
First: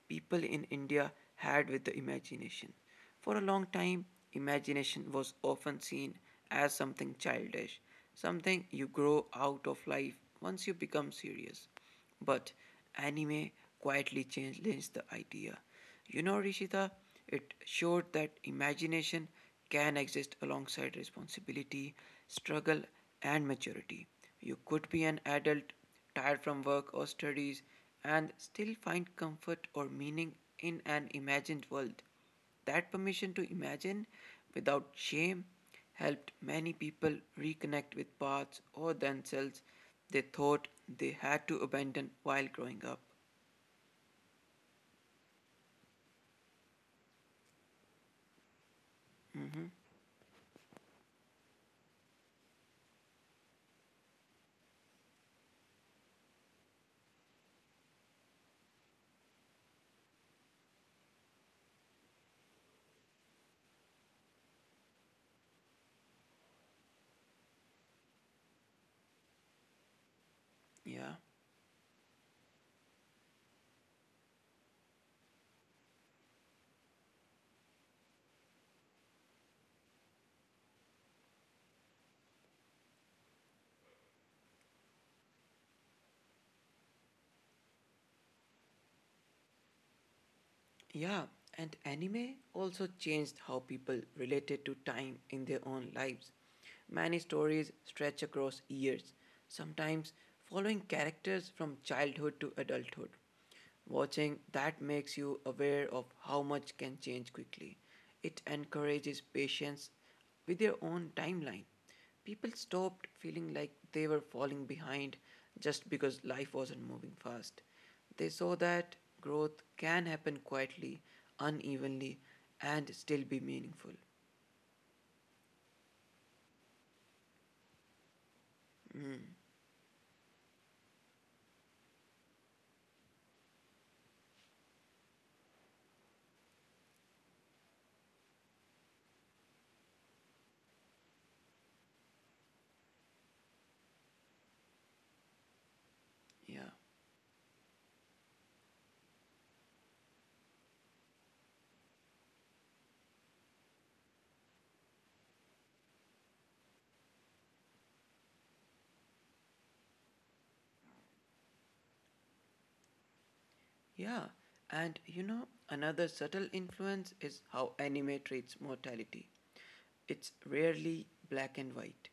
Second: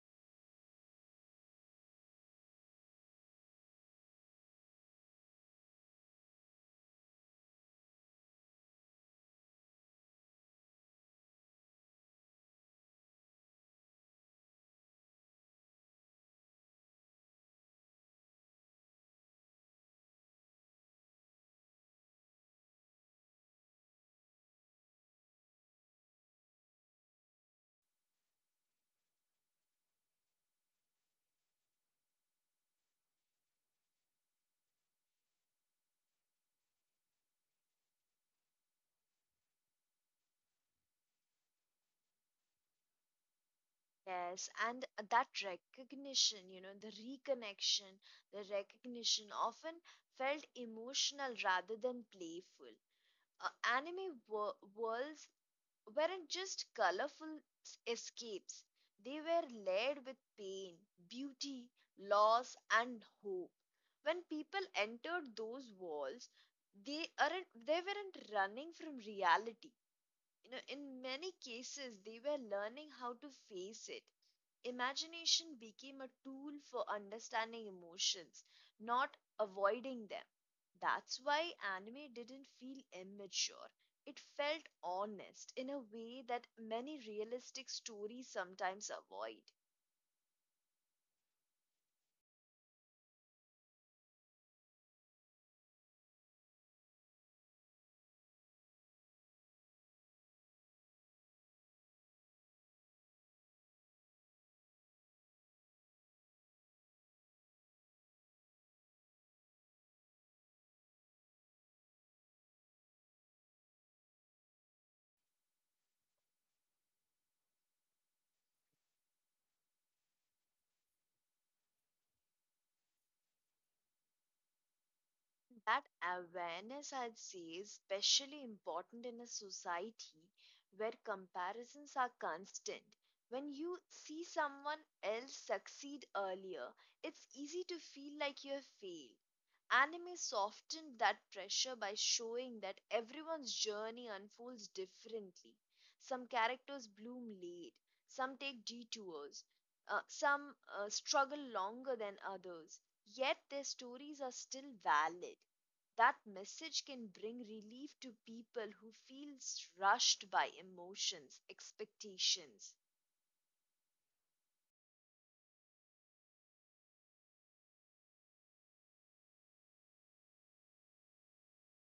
Speaker 1: people in India had with the imagination. For a long time, imagination was often seen as something childish, something you grow out of life once you become serious. But anime quietly challenged the idea. You know, Rishita, it showed that imagination can exist alongside responsibility, struggle, and maturity. You could be an adult, tired from work or studies, and still find comfort or meaning in an imagined world. That permission to imagine without shame helped many people reconnect with paths or themselves they thought they had to abandon while growing up.
Speaker 2: Yes, and that recognition, you know, the reconnection, the recognition
Speaker 1: Hmm.
Speaker 2: often felt emotional rather than playful. Uh, anime worlds weren't just colorful escapes, they were laid with pain, beauty, loss, and hope. When people entered those walls, they weren't running from reality. You know, in
Speaker 1: Yeah.
Speaker 2: many cases, they were learning how to face it. Imagination became a tool for understanding emotions, not avoiding them. That's why anime didn't feel immature. It felt honest in a way that many realistic stories sometimes avoid.
Speaker 1: Yeah, and anime also changed how people related to time in their own lives. Many stories stretch across years, sometimes following characters from childhood to adulthood. Watching that makes you aware of how much can change quickly. It encourages patience with their own timeline. People stopped feeling like they were falling behind just because life wasn't moving fast. They saw that growth can happen quietly, unevenly, and still be meaningful.
Speaker 2: That awareness, I'd say, is especially important in a
Speaker 1: Mm,
Speaker 2: society where comparisons are constant. When you see someone else succeed earlier, it's easy to feel like you have failed. Anime softened that pressure by showing that everyone's journey unfolds differently. Some
Speaker 1: yeah,
Speaker 2: characters bloom late, some take detours, some struggle longer than others, yet their stories are still valid. That message can bring relief to people who feel rushed by emotions, expectations.
Speaker 1: yeah. And you know, another subtle influence is how anime treats mortality. It's rarely black and white.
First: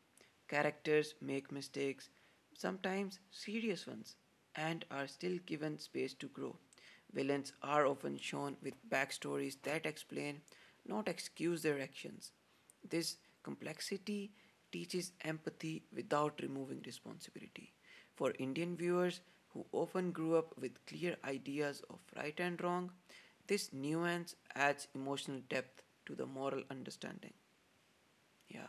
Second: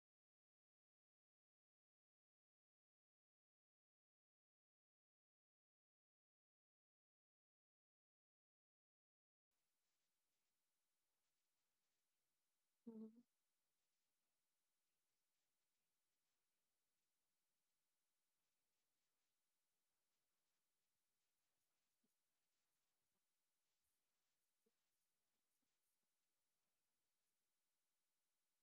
Speaker 1: Characters make mistakes, sometimes serious ones, and are still given space to grow. Villains are often shown with backstories that explain, not excuse their actions. This complexity teaches empathy without removing responsibility. For Indian viewers who often grew up with clear ideas of right and wrong, this nuance adds emotional depth to the moral understanding. Yeah.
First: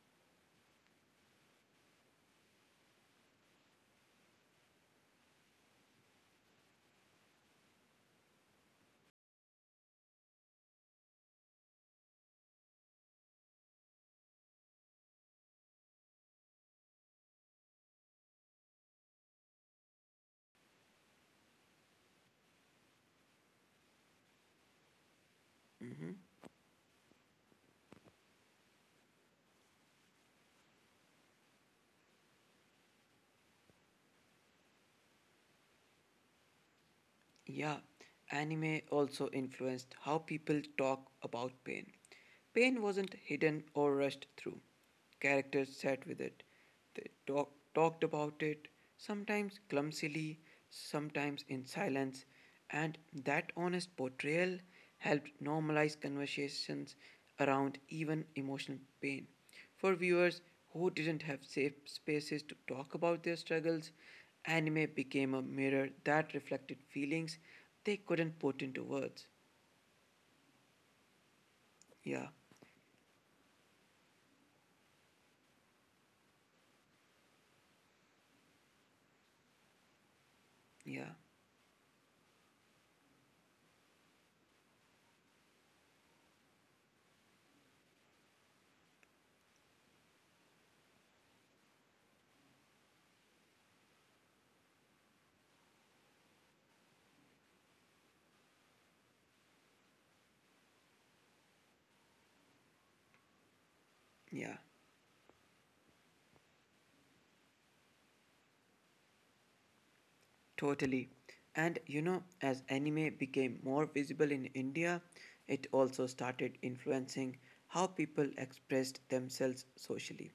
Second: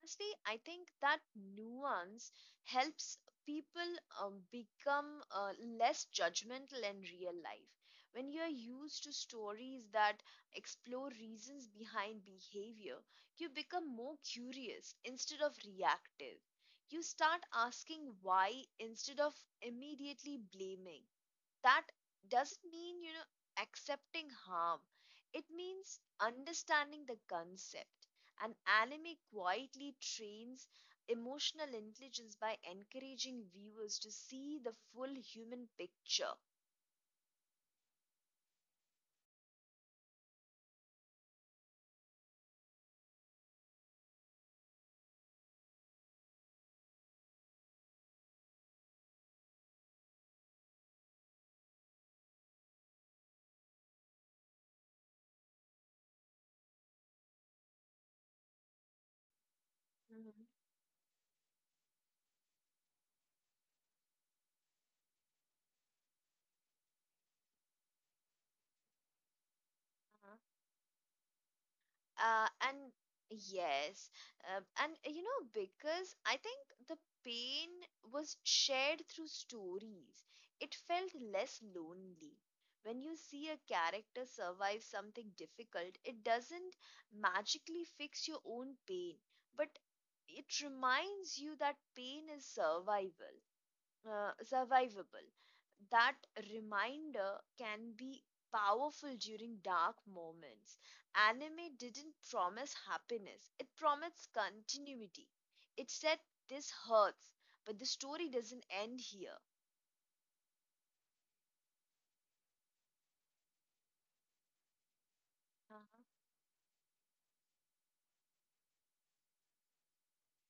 Speaker 2: Honestly, I think that nuance helps people become less judgmental in real life. When you're used to stories that explore reasons behind behavior, you become more curious instead of reactive. You start asking why instead of immediately blaming. That doesn't mean, you know, accepting harm, it means
Speaker 1: Hmm.
Speaker 2: understanding the concept. And anime quietly trains emotional intelligence by encouraging viewers to see the full human picture.
Speaker 1: Yeah. Anime also influenced how people talk about pain. Pain wasn't hidden or rushed through. Characters sat with it. They talked about it, sometimes clumsily, sometimes in silence, and that honest portrayal helped normalize conversations around even emotional pain. For viewers
Speaker 2: Mhm.
Speaker 1: who didn't have safe spaces to talk about their struggles, anime became a mirror that reflected feelings they couldn't put into words. Yeah,
Speaker 2: And yes, and You know, because I think the pain was shared through stories, it
Speaker 1: yeah,
Speaker 2: felt less lonely. When you see a character survive something difficult, it doesn't magically fix your own pain, but it reminds you that pain is survival survivable. That reminder can be powerful during dark moments. Anime didn't promise happiness, it promised
Speaker 1: yeah,
Speaker 2: continuity. It said, "This hurts, but the story doesn't end here."
Speaker 1: totally. And you know, as anime became more visible in India, it
Speaker 2: Uh-huh.
Speaker 1: also started influencing how people expressed themselves socially.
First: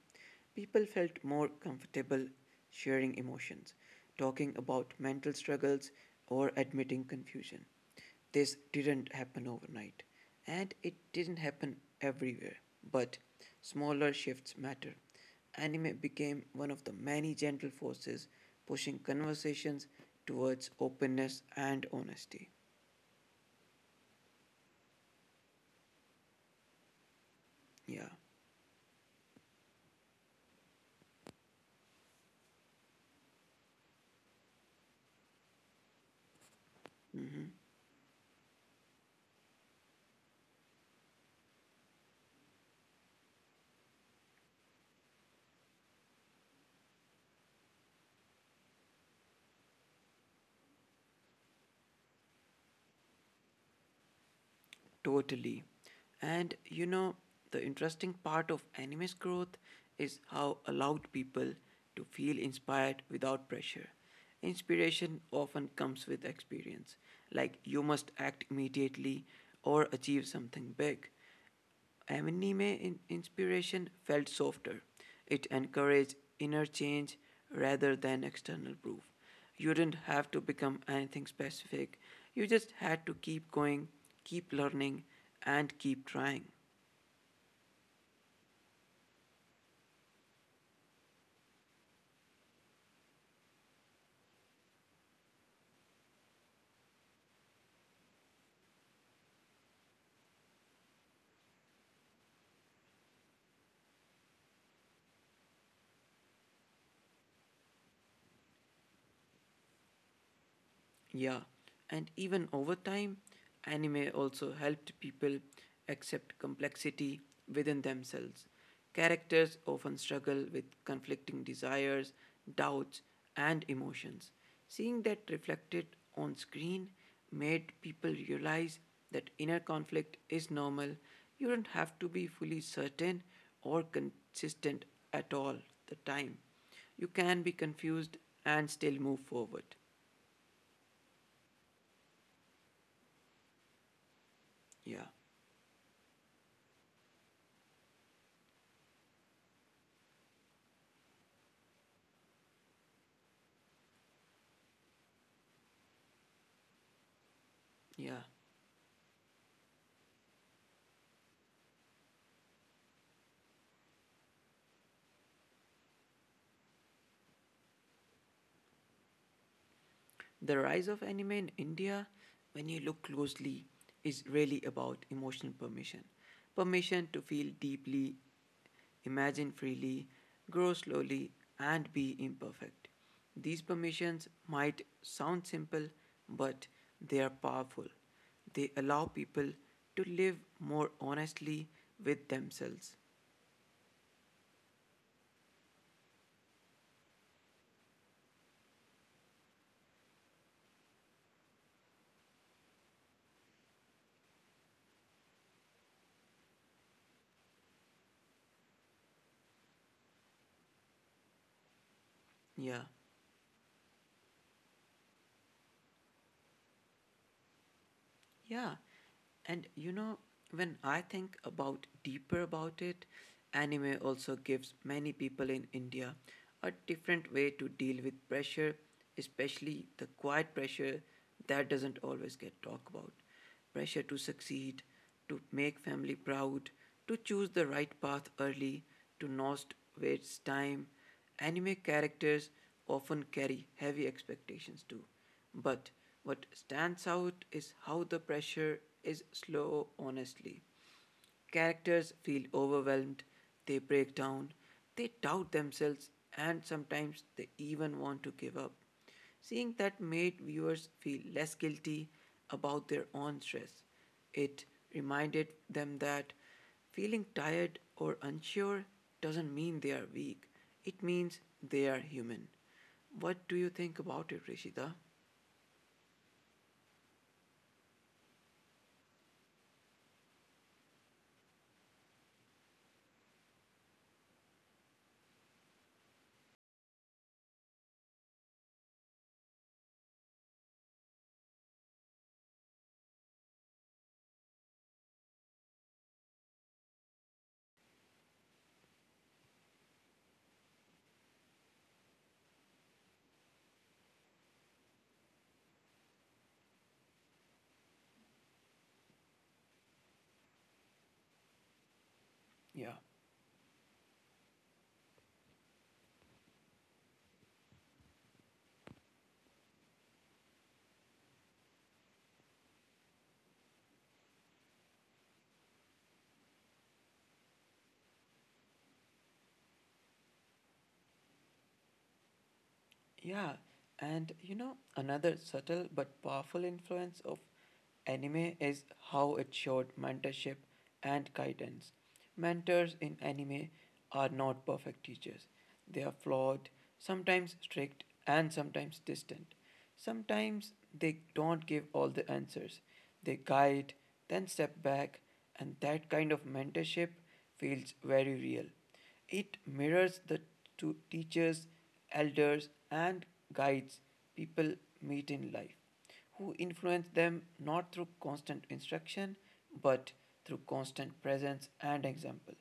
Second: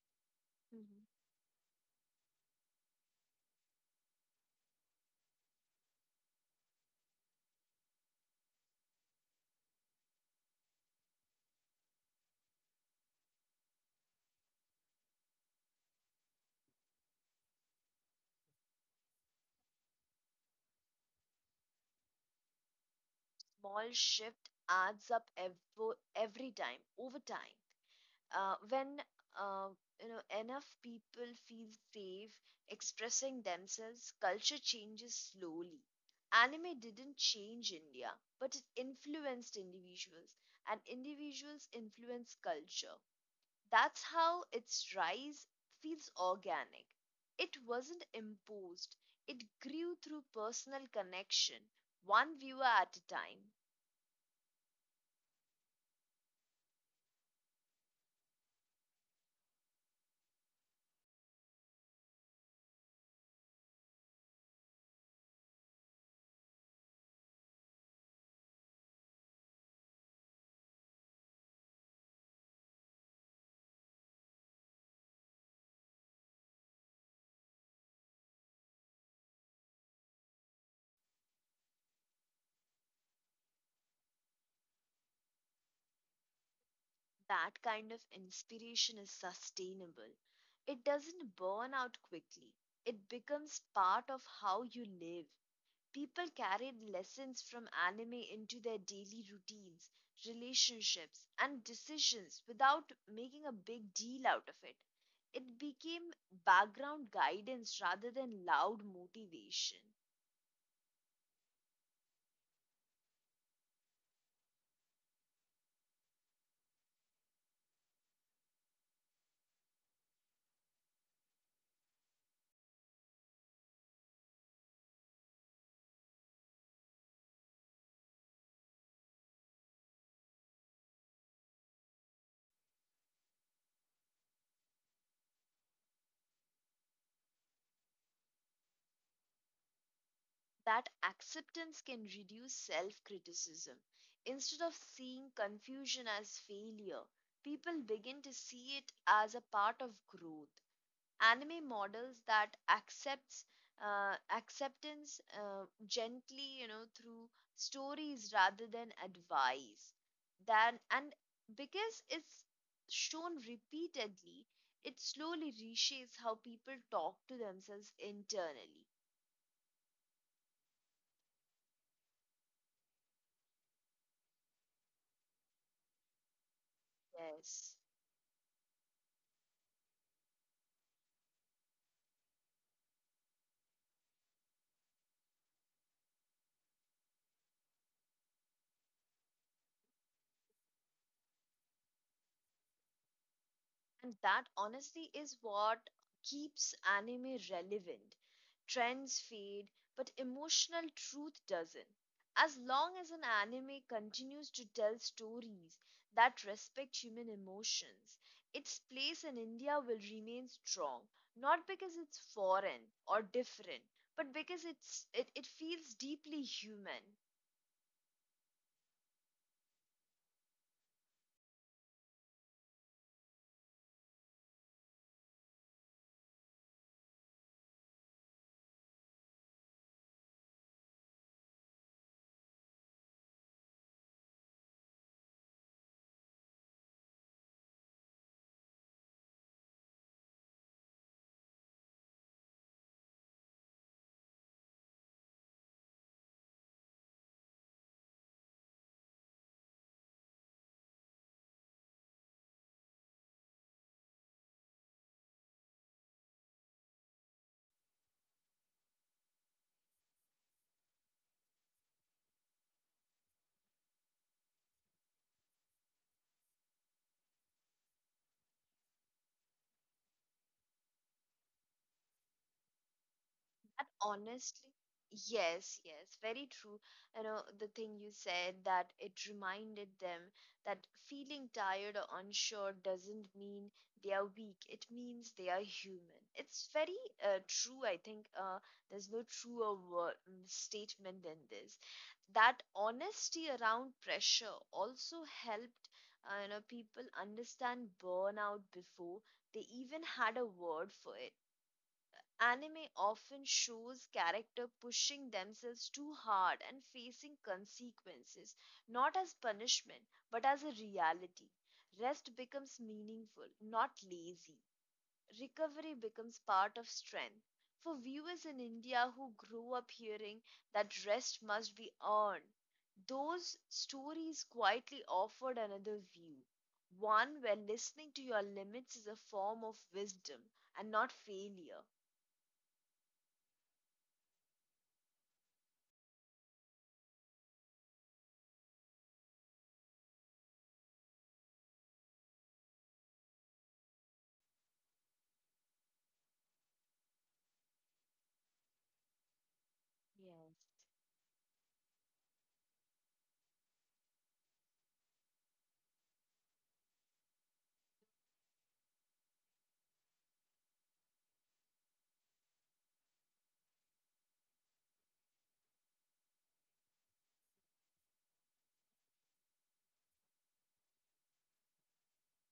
Speaker 1: People felt
Speaker 2: Mhm.
Speaker 1: more comfortable sharing emotions, talking about mental struggles, or admitting confusion. This didn't happen overnight, and it didn't happen everywhere, but smaller shifts matter. Anime became one of the many gentle forces pushing conversations towards openness and honesty.
Speaker 2: Small shift adds up every time, over time.
Speaker 1: Yeah.
Speaker 2: When uh, enough people feel safe expressing themselves, culture changes slowly. Anime didn't
Speaker 1: Mm-hmm.
Speaker 2: change India, but it influenced individuals, and individuals influence culture. That's how its rise feels organic. It wasn't imposed, it grew through personal connection, one viewer at a time.
Speaker 1: Totally. And you know, the interesting part of anime's growth is how allowed people to feel inspired without pressure. Inspiration often comes with experience, like you must act immediately or achieve something big. Anime inspiration felt softer. It encouraged inner change rather than external proof. You didn't have to become anything specific. You just had to keep going, keep learning, and keep trying.
Speaker 2: That kind of inspiration is sustainable. It doesn't burn out quickly, it becomes part of how you live. People carried lessons from anime into their daily routines, relationships, and decisions without making a big deal out of it. It became background guidance rather than loud motivation.
Speaker 1: Yeah, and even over time, anime also helped people accept complexity within themselves. Characters often struggle with conflicting desires, doubts, and emotions. Seeing that reflected on screen made people realize that inner conflict is normal. You don't have to be fully certain or consistent at all the time. You can be confused and still move forward.
Speaker 2: That acceptance can reduce self criticism. Instead of
Speaker 1: Yeah.
Speaker 2: seeing confusion as failure, people begin to see it as a part of growth. Anime models that accepts acceptance gently, you know, through
Speaker 1: Yeah,
Speaker 2: stories rather than advice. And because it's shown repeatedly, it slowly reshapes how people talk to themselves internally.
Speaker 1: the rise of anime in India, when you look closely, is really about emotional permission. Permission to feel
Speaker 2: Yes.
Speaker 1: deeply, imagine freely, grow slowly, and be imperfect. These permissions might sound simple, but they are powerful. They allow people to live more honestly with themselves.
Speaker 2: And that honesty is what keeps anime relevant. Trends fade, but emotional truth doesn't. As long as an anime continues to tell stories that respect human emotions, its place in India will remain strong, not because it's
Speaker 1: Yeah,
Speaker 2: foreign or different, but because it feels deeply human.
Speaker 1: Yeah. And you know, when I think about deeper about it, anime also gives many people in India a different way to deal with pressure, especially the quiet pressure that doesn't always get talked about pressure to succeed, to make family proud, to choose the right path early, to not waste time. Anime characters often carry heavy expectations too. But what stands out is how the pressure is slow honestly. Characters feel overwhelmed, they break down, they doubt themselves, and sometimes they even want to give up. Seeing that made viewers feel less guilty about their own stress. It reminded them that feeling tired or unsure doesn't mean they are weak, it means they are human. What do you
Speaker 2: That
Speaker 1: think about it,
Speaker 2: honestly,
Speaker 1: Rishita?
Speaker 2: yes, yes, very true. You know, the thing you said, that it reminded them that feeling tired or unsure doesn't mean they are weak, it means they are human. It's very true, I think. There's no truer statement than this. That honesty around pressure also helped. People understand burnout before they even had a word for it. Anime often shows character pushing themselves too hard and facing consequences, not as punishment, but as a reality. Rest becomes
Speaker 1: Yeah.
Speaker 2: meaningful, not lazy. Recovery becomes part of strength. For viewers in India who grew up hearing that rest must be earned, those stories quietly offered another view, one where listening to your limits is a form of wisdom and not failure.
Speaker 1: Yeah, and you know, another subtle but powerful influence of anime is how it showed mentorship and guidance. Mentors in anime are not perfect teachers, they are flawed, sometimes strict, and sometimes distant.
Speaker 2: Yes.
Speaker 1: Sometimes they don't give all the answers, they guide, then step back, and that kind of mentorship feels very real. It mirrors the teachers, elders, and guides people meet in life, who influence them not through constant instruction but through constant presence and example.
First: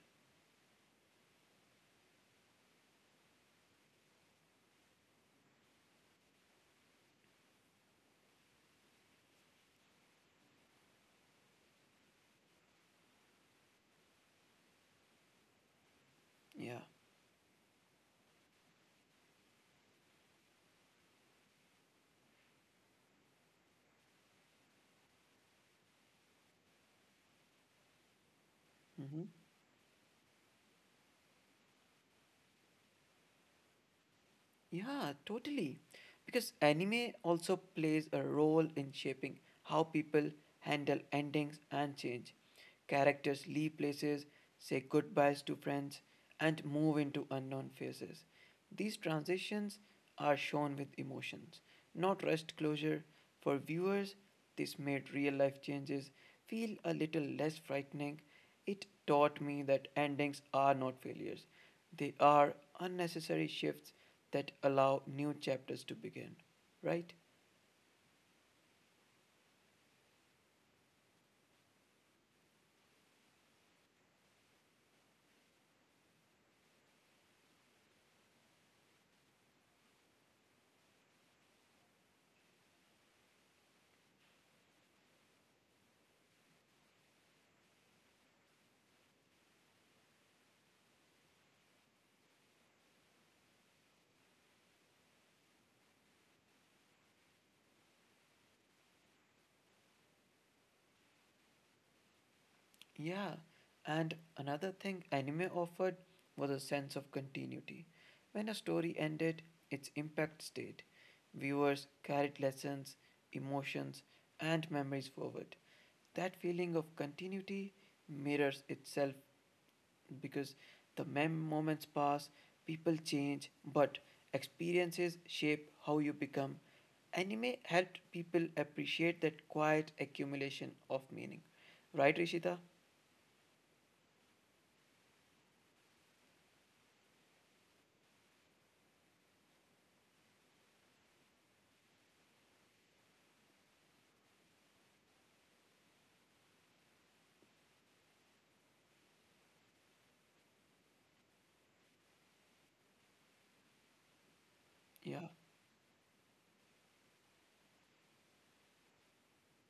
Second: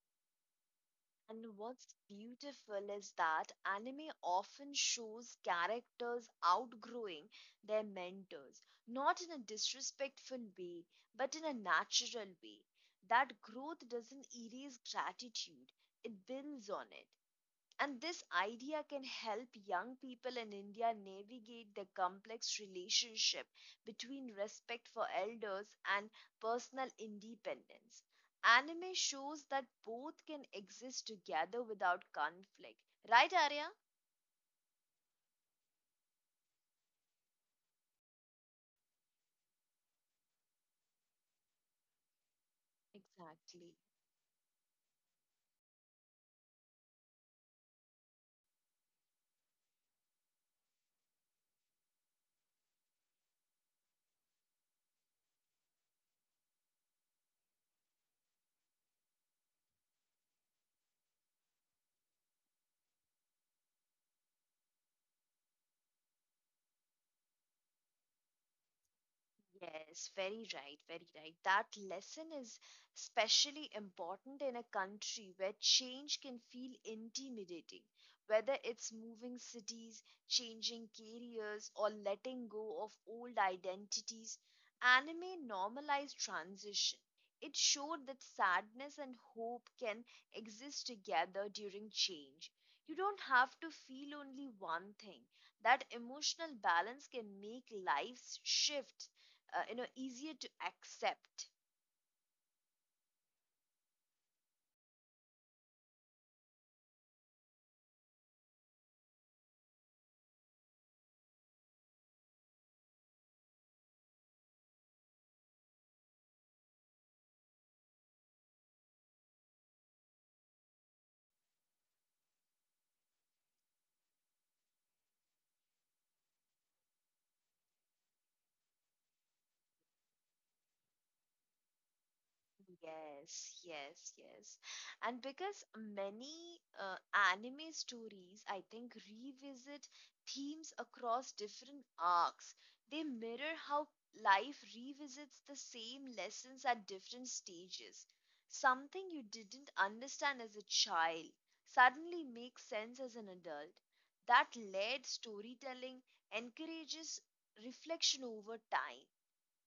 Speaker 2: And what's beautiful is that anime often shows characters outgrowing their mentors, not in a disrespectful way, but in a natural way. That growth doesn't erase gratitude, it builds
Speaker 1: Yeah.
Speaker 2: on it. And this idea can help young people in India navigate the complex relationship between respect for elders and personal independence. Anime
Speaker 1: Mm-hmm.
Speaker 2: shows that both can exist together without conflict. Right, Arya?
Speaker 1: Yeah, totally. Because anime also plays a role in shaping how people handle endings and change. Characters leave
Speaker 2: Exactly.
Speaker 1: places, say goodbyes to friends, and move into unknown phases. These transitions are shown with emotions, not rushed closure. For viewers, this made real life changes feel a little less frightening, it taught me that endings are not failures. They are unnecessary shifts that allow new chapters to begin. Right?
Speaker 2: Yes, very right, very right. That lesson is especially important in a country where change can feel intimidating, whether it's moving cities, changing careers, or letting go of old identities. Anime normalized transition. It showed that sadness and hope can exist together during change. You don't have to feel only one thing. That emotional balance can make lives shift easier to accept.
Speaker 1: Yeah. And another thing anime offered was a sense of continuity. When a story ended, its impact stayed. Viewers carried lessons, emotions, and memories forward. That feeling of continuity mirrors itself because the moments pass, people change, but experiences shape how you become. Anime helped people appreciate that quiet accumulation of meaning. Right, Rishita?
Speaker 2: Yes, yes, yes. And because many anime stories, I think, revisit themes across different arcs, they mirror how life revisits the same lessons at different stages. Something you didn't understand as a child suddenly makes sense as an adult. That led
Speaker 1: Yeah.
Speaker 2: storytelling encourages reflection over time.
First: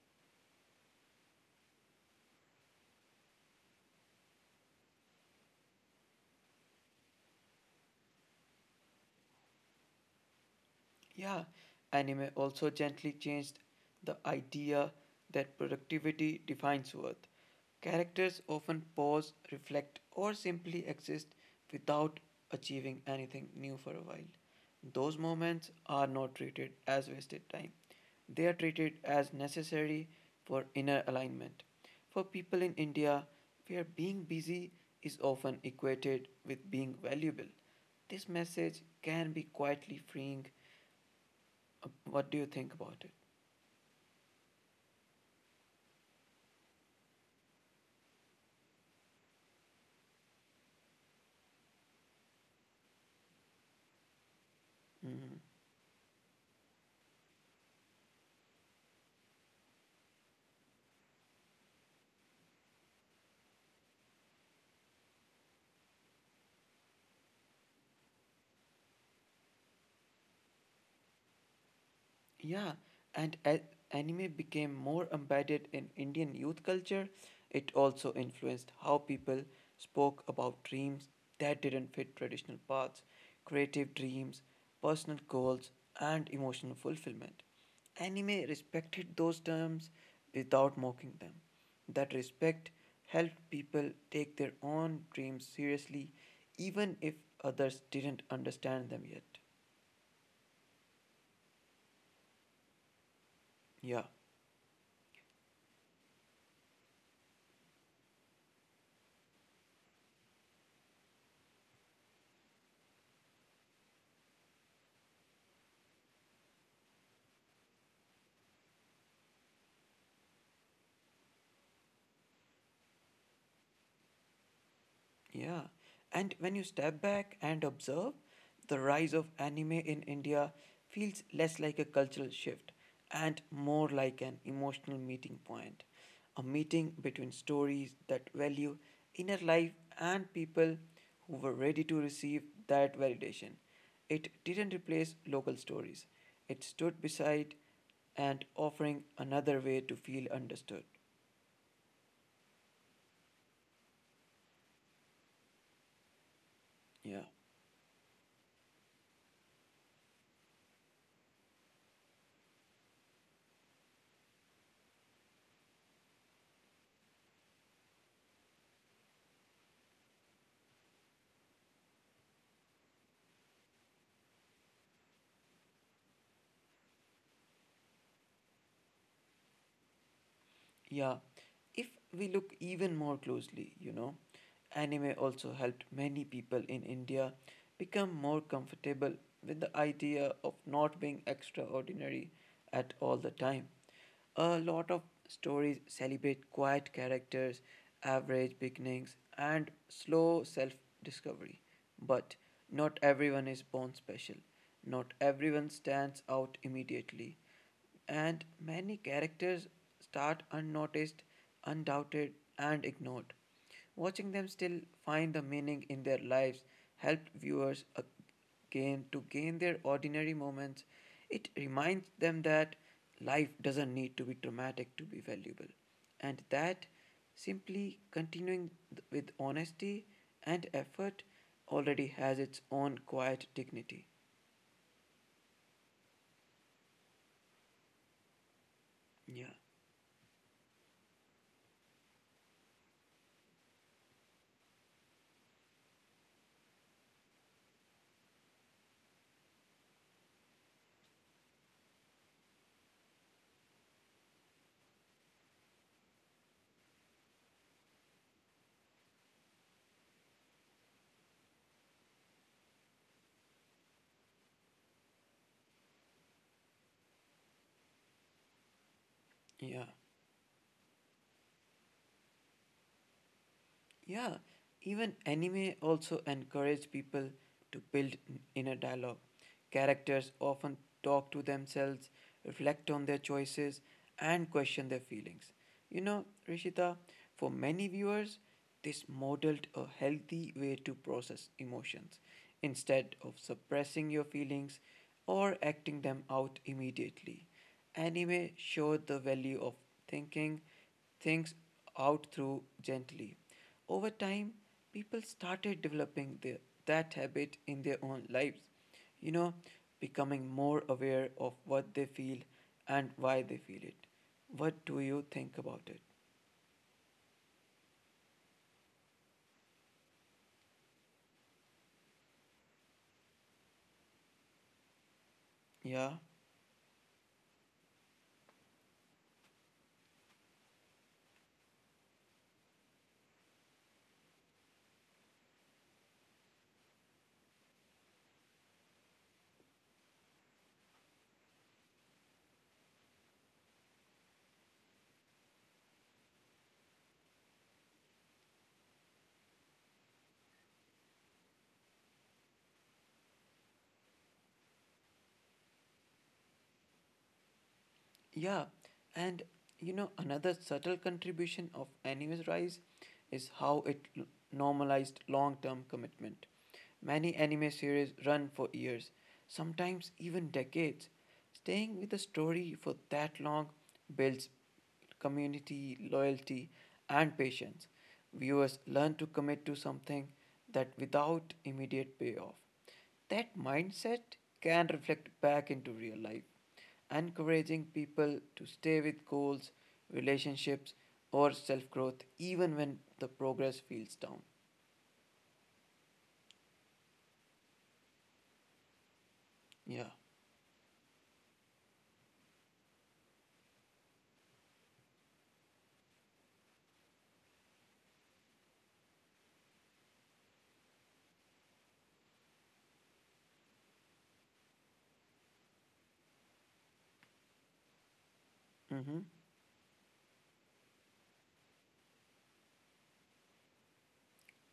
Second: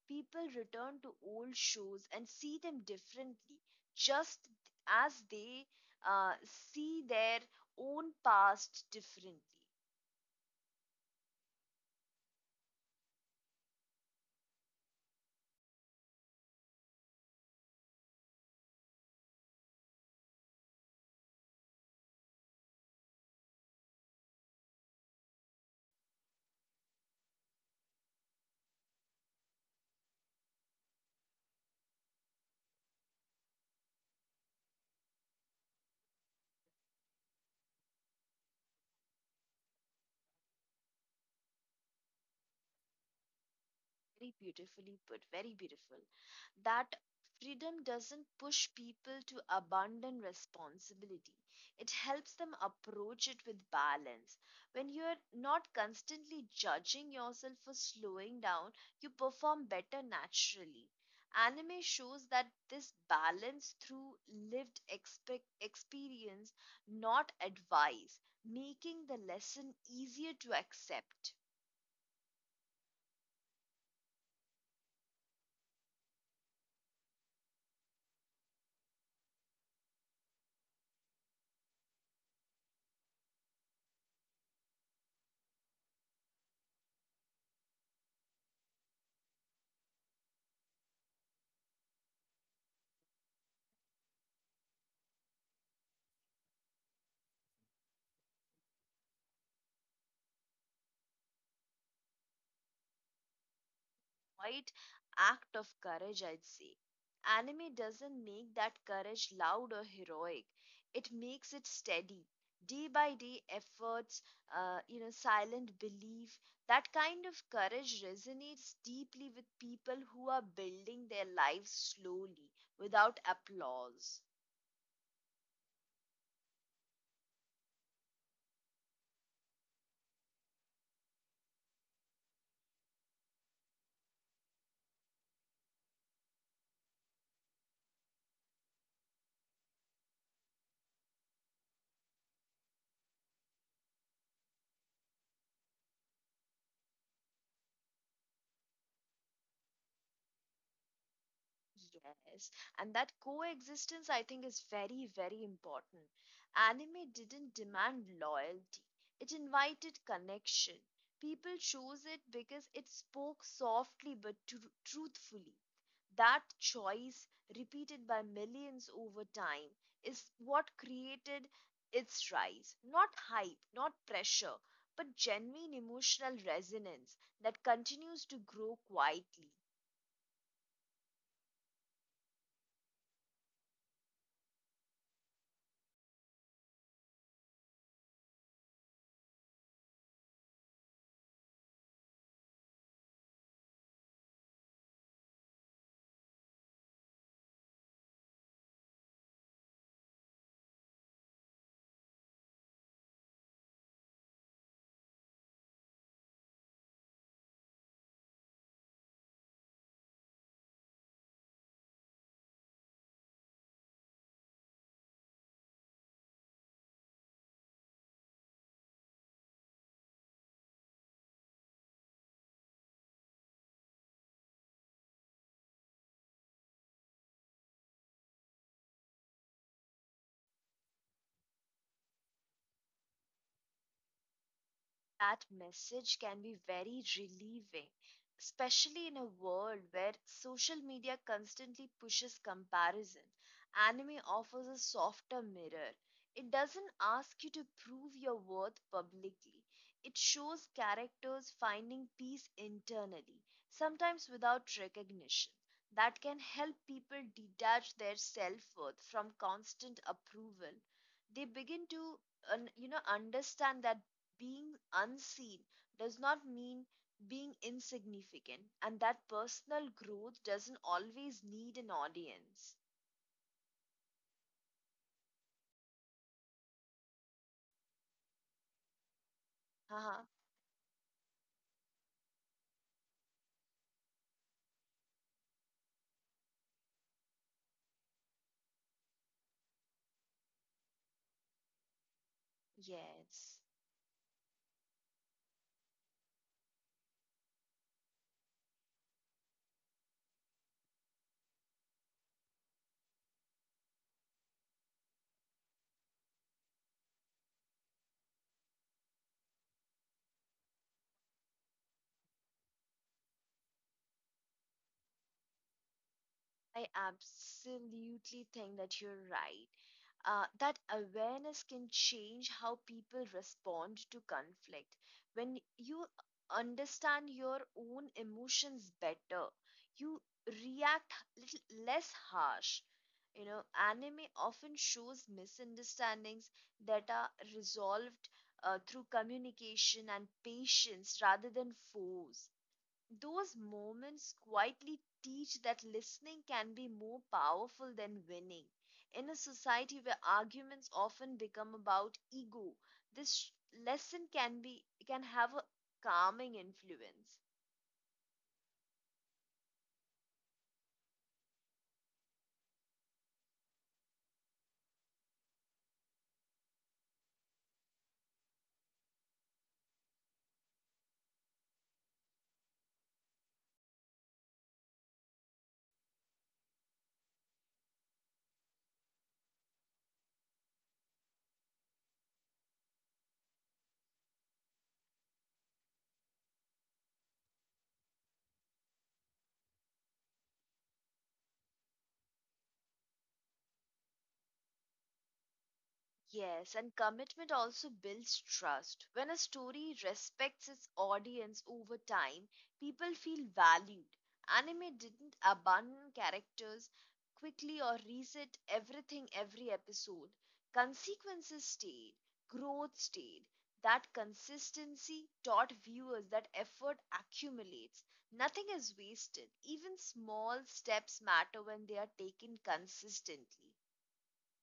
Speaker 2: People return to old shows and see them differently, just as they see their own past differently.
Speaker 1: Yeah, anime also gently changed the idea that productivity defines worth. Characters often pause, reflect, or simply exist without achieving anything new for a while. Those moments are not treated as wasted time, they are treated as necessary for inner alignment. For people in India, where being busy is often equated with being valuable, this message can be quietly freeing. What do you think about it?
Speaker 2: Very beautifully put, very beautiful. That freedom doesn't push people to abandon responsibility, it helps them approach it with balance. When you're
Speaker 1: Mhm.
Speaker 2: not constantly judging yourself for slowing down, you perform better naturally. Anime shows that this balance through lived expec experience, not advice, making the lesson easier to accept.
Speaker 1: Yeah, and as anime became more embedded in Indian youth culture, it also influenced how people spoke about dreams that didn't fit traditional paths, creative dreams, personal goals, and emotional fulfillment. Anime respected those terms without mocking them. That respect helped people take their own dreams seriously, even if others didn't understand them yet. Yeah,
Speaker 2: Quite act of courage, I'd say. Anime doesn't make that courage loud or heroic, it makes it steady. Day by day efforts, silent belief, that kind of courage resonates deeply with people who are building their lives slowly without applause.
Speaker 1: yeah. And when you step back and observe, the rise of anime in India feels less like a cultural shift and more like an emotional meeting point. A meeting between stories that value inner life and people who were ready to receive that validation. It didn't replace local stories, it stood beside and offering another way to feel understood.
Speaker 2: Yes, and that coexistence, I think, is very, very important. Anime
Speaker 1: Yeah.
Speaker 2: didn't demand loyalty, it invited connection. People chose it because it spoke softly but truthfully. That choice, repeated by millions over time, is what created its rise. Not hype, not pressure, but genuine emotional resonance that continues to grow quietly.
Speaker 1: Yeah. If we look even more closely, you know, anime also helped many people in India become more comfortable with the idea of not being extraordinary at all the time. A lot of stories celebrate quiet characters, average beginnings, and slow self discovery. But not everyone is born special. Not everyone stands out immediately. And many characters start unnoticed, undoubted, and ignored. Watching them still find the meaning in their lives helped viewers again to gain their ordinary moments. It reminds them that life doesn't need to be dramatic to be valuable, and that simply continuing with honesty and effort already has its own quiet dignity.
Speaker 2: That message can be very relieving, especially in a
Speaker 1: Yeah,
Speaker 2: world where social media constantly pushes comparison. Anime offers a softer mirror. It doesn't ask you to prove your worth publicly. It shows characters finding peace internally, sometimes without recognition. That can help people detach their self worth from constant approval. They begin to understand that being unseen does not mean being insignificant, and that
Speaker 1: yeah.
Speaker 2: personal growth doesn't always need an audience.
Speaker 1: Yeah, even anime also encourage people to build inner dialogue.
Speaker 2: Haha,
Speaker 1: Characters often talk to themselves, reflect on their choices, and question their feelings. You know, Rishita, for many viewers, this modeled a healthy way to process emotions instead of
Speaker 2: yes.
Speaker 1: suppressing your feelings or acting them out immediately. Anime showed the value of thinking things out through gently over time, people started developing that habit in their own lives, you know, becoming more aware of what they feel and why they feel it. What do you think about it?
Speaker 2: I absolutely think that you're right. That awareness can change how people respond to conflict. When
Speaker 1: Yeah.
Speaker 2: you understand your own emotions better, you react little less harsh. You know, anime often shows misunderstandings that are resolved through communication and patience rather than force. Those moments quietly teach that listening can be more powerful than winning. In a society where arguments often become about ego, this sh- lesson can be can have a calming influence.
Speaker 1: Yeah, and you know, another subtle contribution of anime's rise is how normalized long term commitment. Many anime series run for years, sometimes even decades. Staying with a story for that long builds community, loyalty, and patience. Viewers learn to commit to something that without immediate payoff. That mindset can reflect back into real life encouraging people to stay with goals, relationships, or self growth even when the progress feels down.
Speaker 2: Yes, and commitment also builds trust. When a story
Speaker 1: Yeah.
Speaker 2: respects its audience over time, people feel valued. Anime didn't abandon characters quickly or reset everything every episode. Consequences stayed, growth stayed. That consistency taught viewers that effort accumulates. Nothing is
Speaker 1: Mm-hmm.
Speaker 2: wasted. Even small steps matter when they are taken consistently.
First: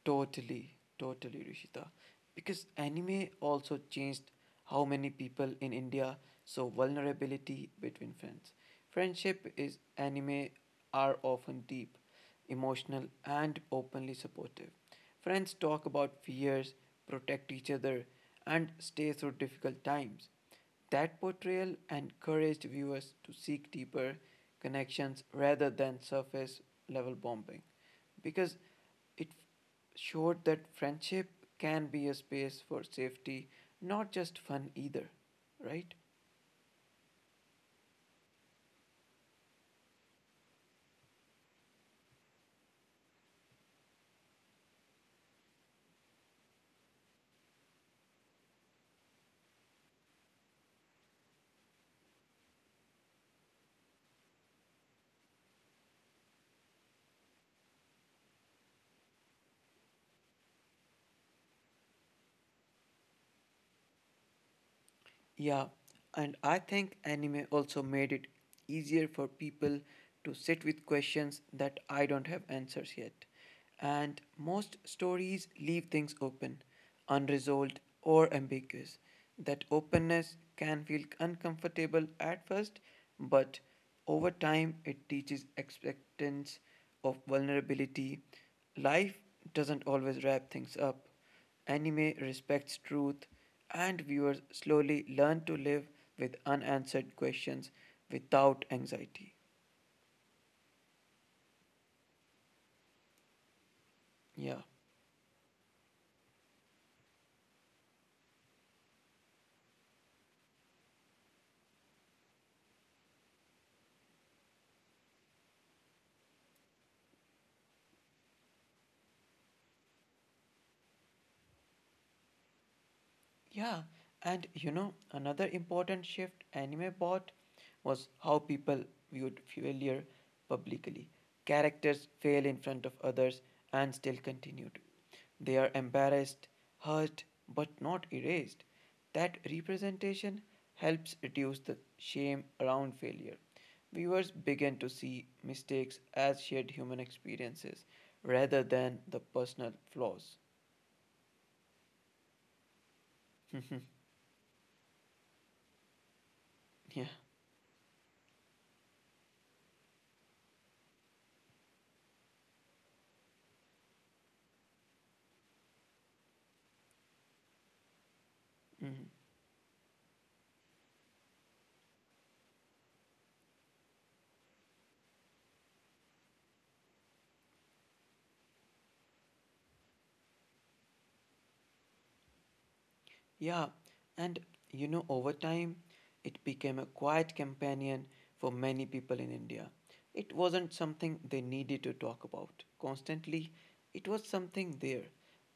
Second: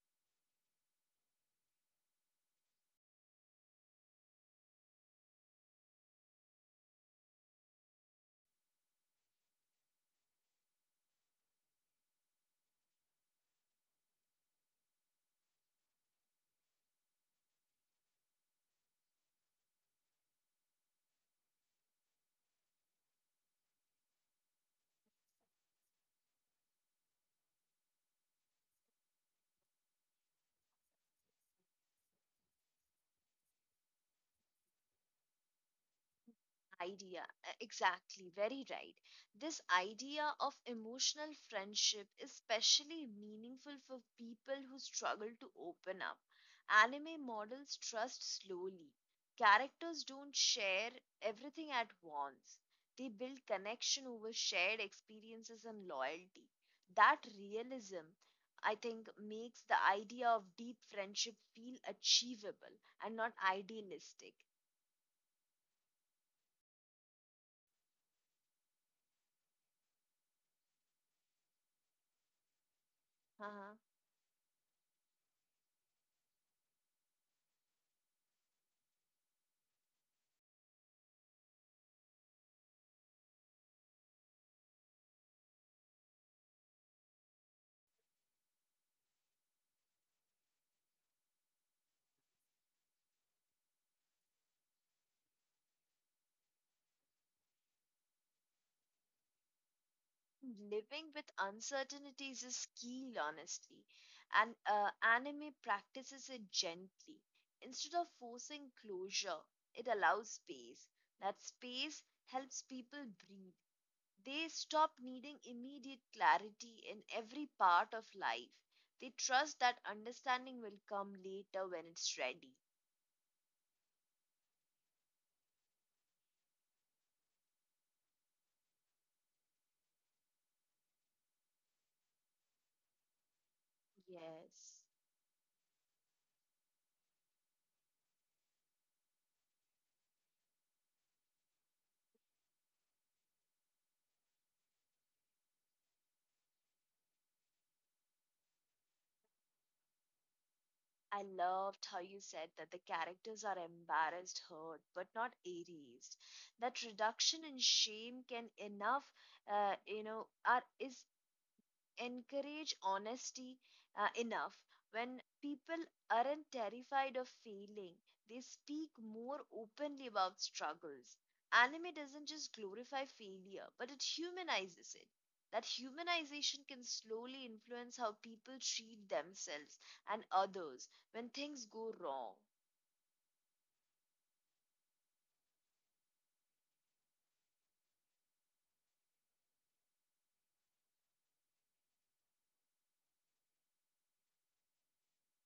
Speaker 1: Totally. Totally, Rishita. Because anime also changed how many people in India So vulnerability between friends. Friendship is anime are often deep, emotional and openly supportive. Friends talk about fears, protect each other and stay through difficult times. That portrayal encouraged viewers to seek deeper connections rather than surface level bombing because it showed that friendship can be a space for safety, not just fun either, right?
Speaker 2: Idea exactly very right. This idea of emotional friendship is especially meaningful for people who struggle to open up. Anime models trust slowly. Characters don't share everything at once. They build connection over shared experiences and loyalty. That realism, I think, makes the idea of deep friendship feel achievable and not idealistic.
Speaker 1: Yeah, and I think anime also made it easier for people to sit with questions that I don't have answers yet. And most stories leave things open, unresolved, or ambiguous. That openness can feel uncomfortable at first, but over time it teaches acceptance of vulnerability. Life doesn't always wrap things up. Anime respects truth, and viewers slowly learn to live with unanswered questions without anxiety.
Speaker 2: Living with uncertainties is key, honestly, and
Speaker 1: Yeah.
Speaker 2: anime practices it gently. Instead of forcing closure, it allows space. That space helps people breathe. They stop needing immediate clarity in every part of life. They trust that understanding will come later when it's ready.
Speaker 1: Yeah, and you know, another important shift anime brought was how people viewed failure publicly. Characters fail in front of others and still continued.
Speaker 2: Yes.
Speaker 1: They are embarrassed, hurt, but not erased. That representation helps reduce the shame around failure. Viewers begin to see mistakes as shared human experiences rather than the personal flaws.
Speaker 2: I loved how you said that the characters are
Speaker 1: yeah.
Speaker 2: embarrassed, hurt, but not erased. That reduction in shame can enough, you know, are is encourage honesty enough. When people aren't terrified of failing, they speak
Speaker 1: mhm.
Speaker 2: more openly about struggles. Anime doesn't just glorify failure, but it humanizes it. That humanization can slowly influence how people treat themselves and others when things go wrong.
Speaker 1: Yeah, and you know, over time, it became a quiet companion for many people in India. It wasn't something they needed to talk about constantly, it was something there,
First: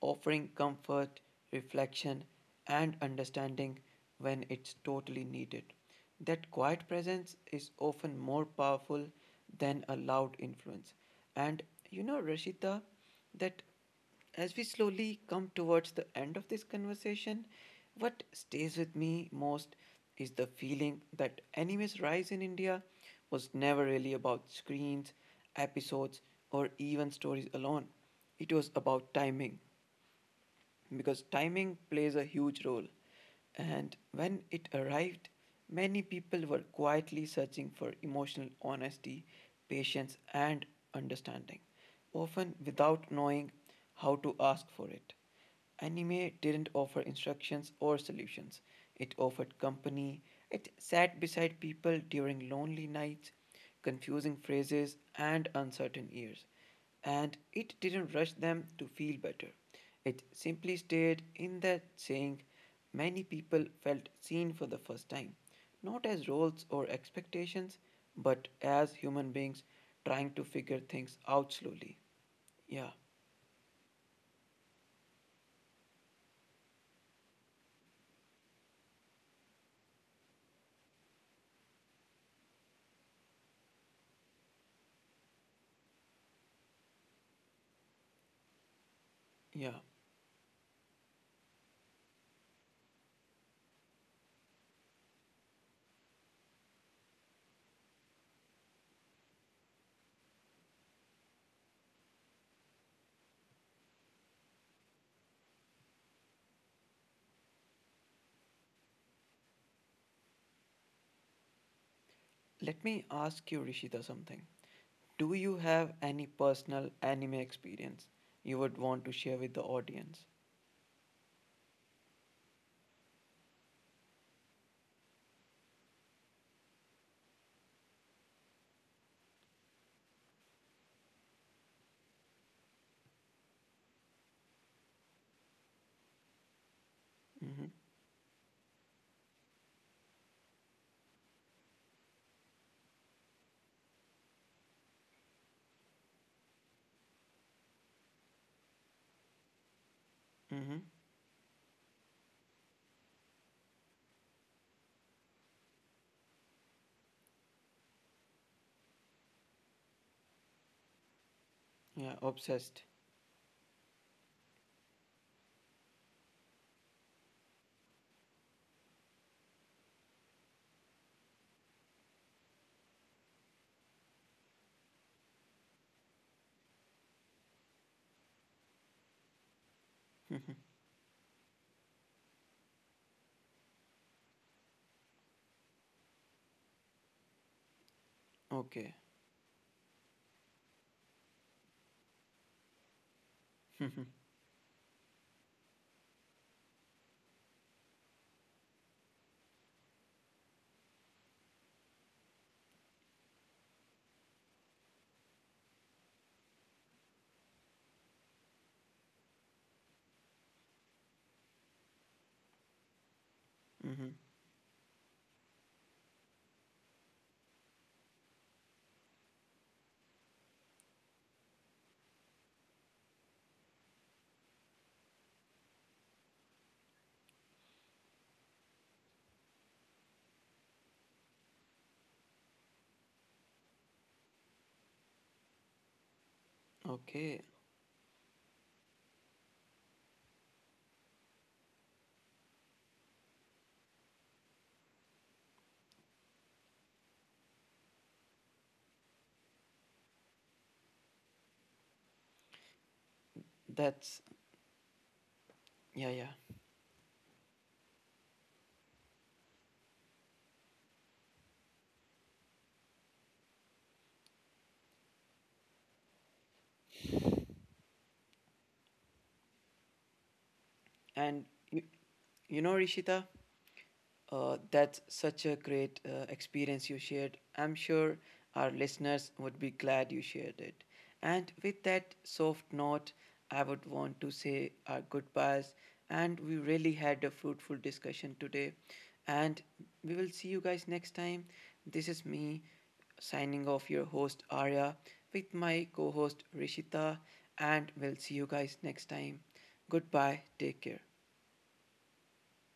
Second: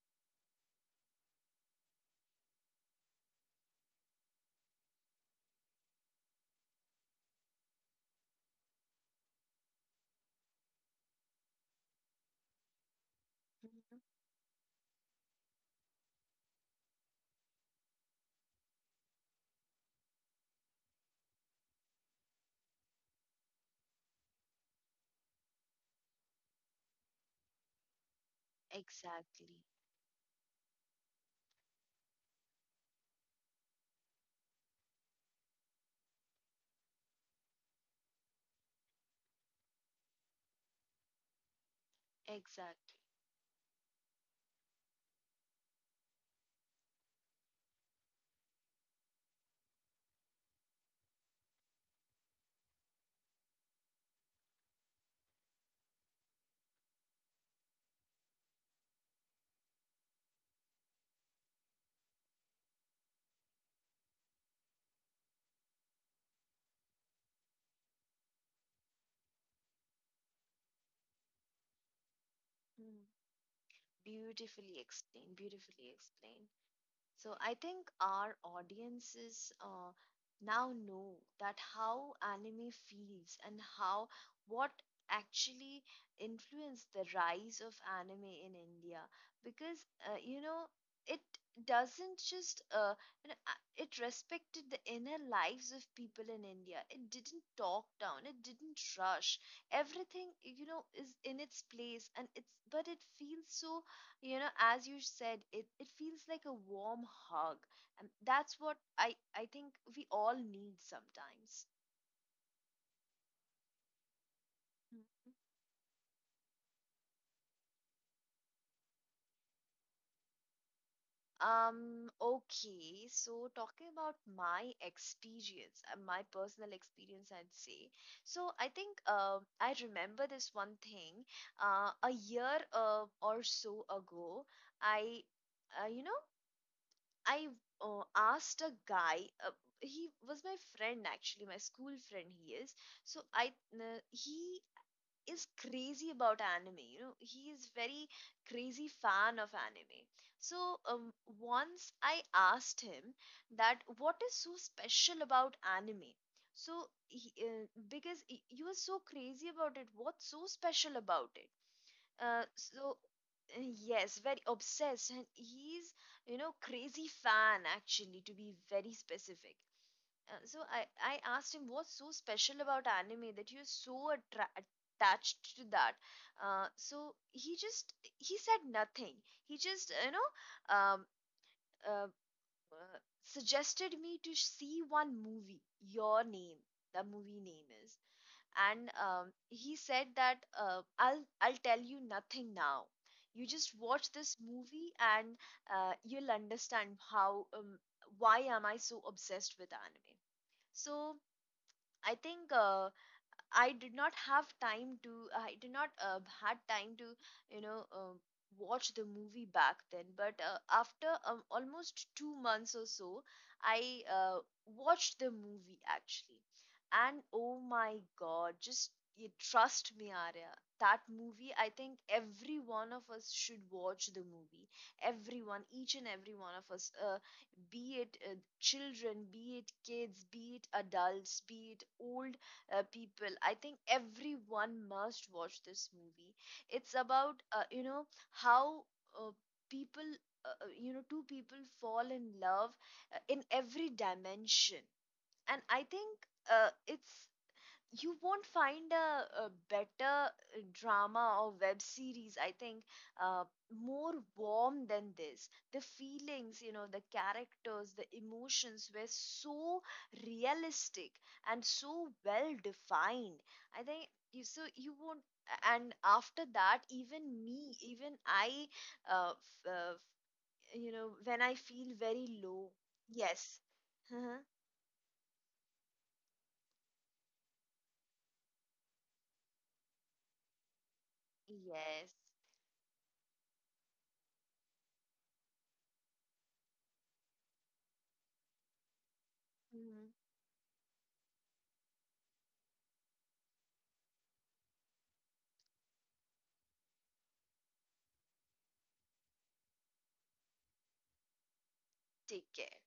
Speaker 1: offering comfort, reflection, and understanding when it's totally needed. That quiet presence is often more powerful than a loud influence. And you know, Rashita, that
Speaker 2: Mhm.
Speaker 1: as we slowly come towards the end of this conversation, what stays with me most is the feeling that anime's rise in India was never really about screens, episodes, or even stories alone. It was about
Speaker 2: Exactly.
Speaker 1: timing, because timing plays a huge role. And when it arrived, many people were quietly searching for emotional honesty, patience, and understanding, often
Speaker 2: Exactly.
Speaker 1: without knowing how to ask for it. Anime didn't offer instructions or solutions, it offered company, it sat beside people during lonely nights, confusing phrases, and uncertain years and it didn't rush them to feel better. It simply stayed in that saying many people felt seen for the first time, not as roles or expectations, but as human beings trying to figure things out slowly. Yeah,
Speaker 2: Mm. Beautifully explained, beautifully explained. So I think our audiences now know that how anime feels and how what actually influenced the rise of anime in India.
Speaker 1: yeah.
Speaker 2: Because you know, it doesn't just it respected the inner lives of people in India. It didn't talk down. It didn't rush. Everything, you know, is in its place, and it's but it feels so, you know, as you said, it feels like a warm hug, and that's what I think we all need sometimes.
Speaker 1: Let me ask you, Rishita, something.
Speaker 2: Mm.
Speaker 1: Do you have any personal anime experience you would want to share with the audience?
Speaker 2: Okay, so talking about my experience, my personal experience, I'd say, so I think I remember this one thing a year or so ago, I you know I
Speaker 1: Mm-hmm.
Speaker 2: asked a guy. Uh, he was my friend, actually, my school friend. He is. So he is crazy about anime. You know, he is very crazy fan of anime. So
Speaker 1: Mm-hmm.
Speaker 2: once I asked him that what is so special about anime. So because you are so crazy about it, what's so special about it?
Speaker 1: Yeah,
Speaker 2: Uh,
Speaker 1: obsessed.
Speaker 2: so yes, very obsessed, and he's, you know, crazy fan actually, to be very specific. So I asked him what's so special about anime that you're so attached to that. So he said nothing. He just you know uh, uh, suggested me to see one movie. Your name, the movie name is. And
Speaker 1: okay.
Speaker 2: he said that I'll tell you nothing now. You just watch this movie and you'll understand how why am I so obsessed with anime. So I think I did not have time to. I did not had time to, you know, watch the movie back then. But after almost 2 months or so, I
Speaker 1: Mm-hmm.
Speaker 2: watched the movie actually, and oh my god, just you trust me, Arya. That movie, I think every one of us should watch the movie. Everyone, each and every one of us, be it children, be it kids, be it adults, be it old people. I think everyone must watch this movie. It's about
Speaker 1: Okay.
Speaker 2: you know, how uh, people you know, two people fall in love in every dimension. And I think it's you won't find a better drama or web series, I think, uh, more
Speaker 1: That's
Speaker 2: warm than this. The
Speaker 1: yeah, yeah.
Speaker 2: feelings, you know, the characters, the emotions were so realistic and so well defined, I think. You so you won't and After that, even me, even I uh, f- uh, f- you know, when I
Speaker 1: And
Speaker 2: feel very low.
Speaker 1: You know, Rishita,
Speaker 2: Yes.
Speaker 1: that's such a great experience you shared. I'm sure our listeners would be glad you shared it. And with
Speaker 2: Yes.
Speaker 1: that soft note, I would want to say our goodbyes. And we really had a fruitful discussion today. And
Speaker 2: Hmm.
Speaker 1: we will see you guys next time. This is me signing off your host Arya with my co host Rishita. And we'll see you guys next time. Goodbye. Take care.
Speaker 2: Take care.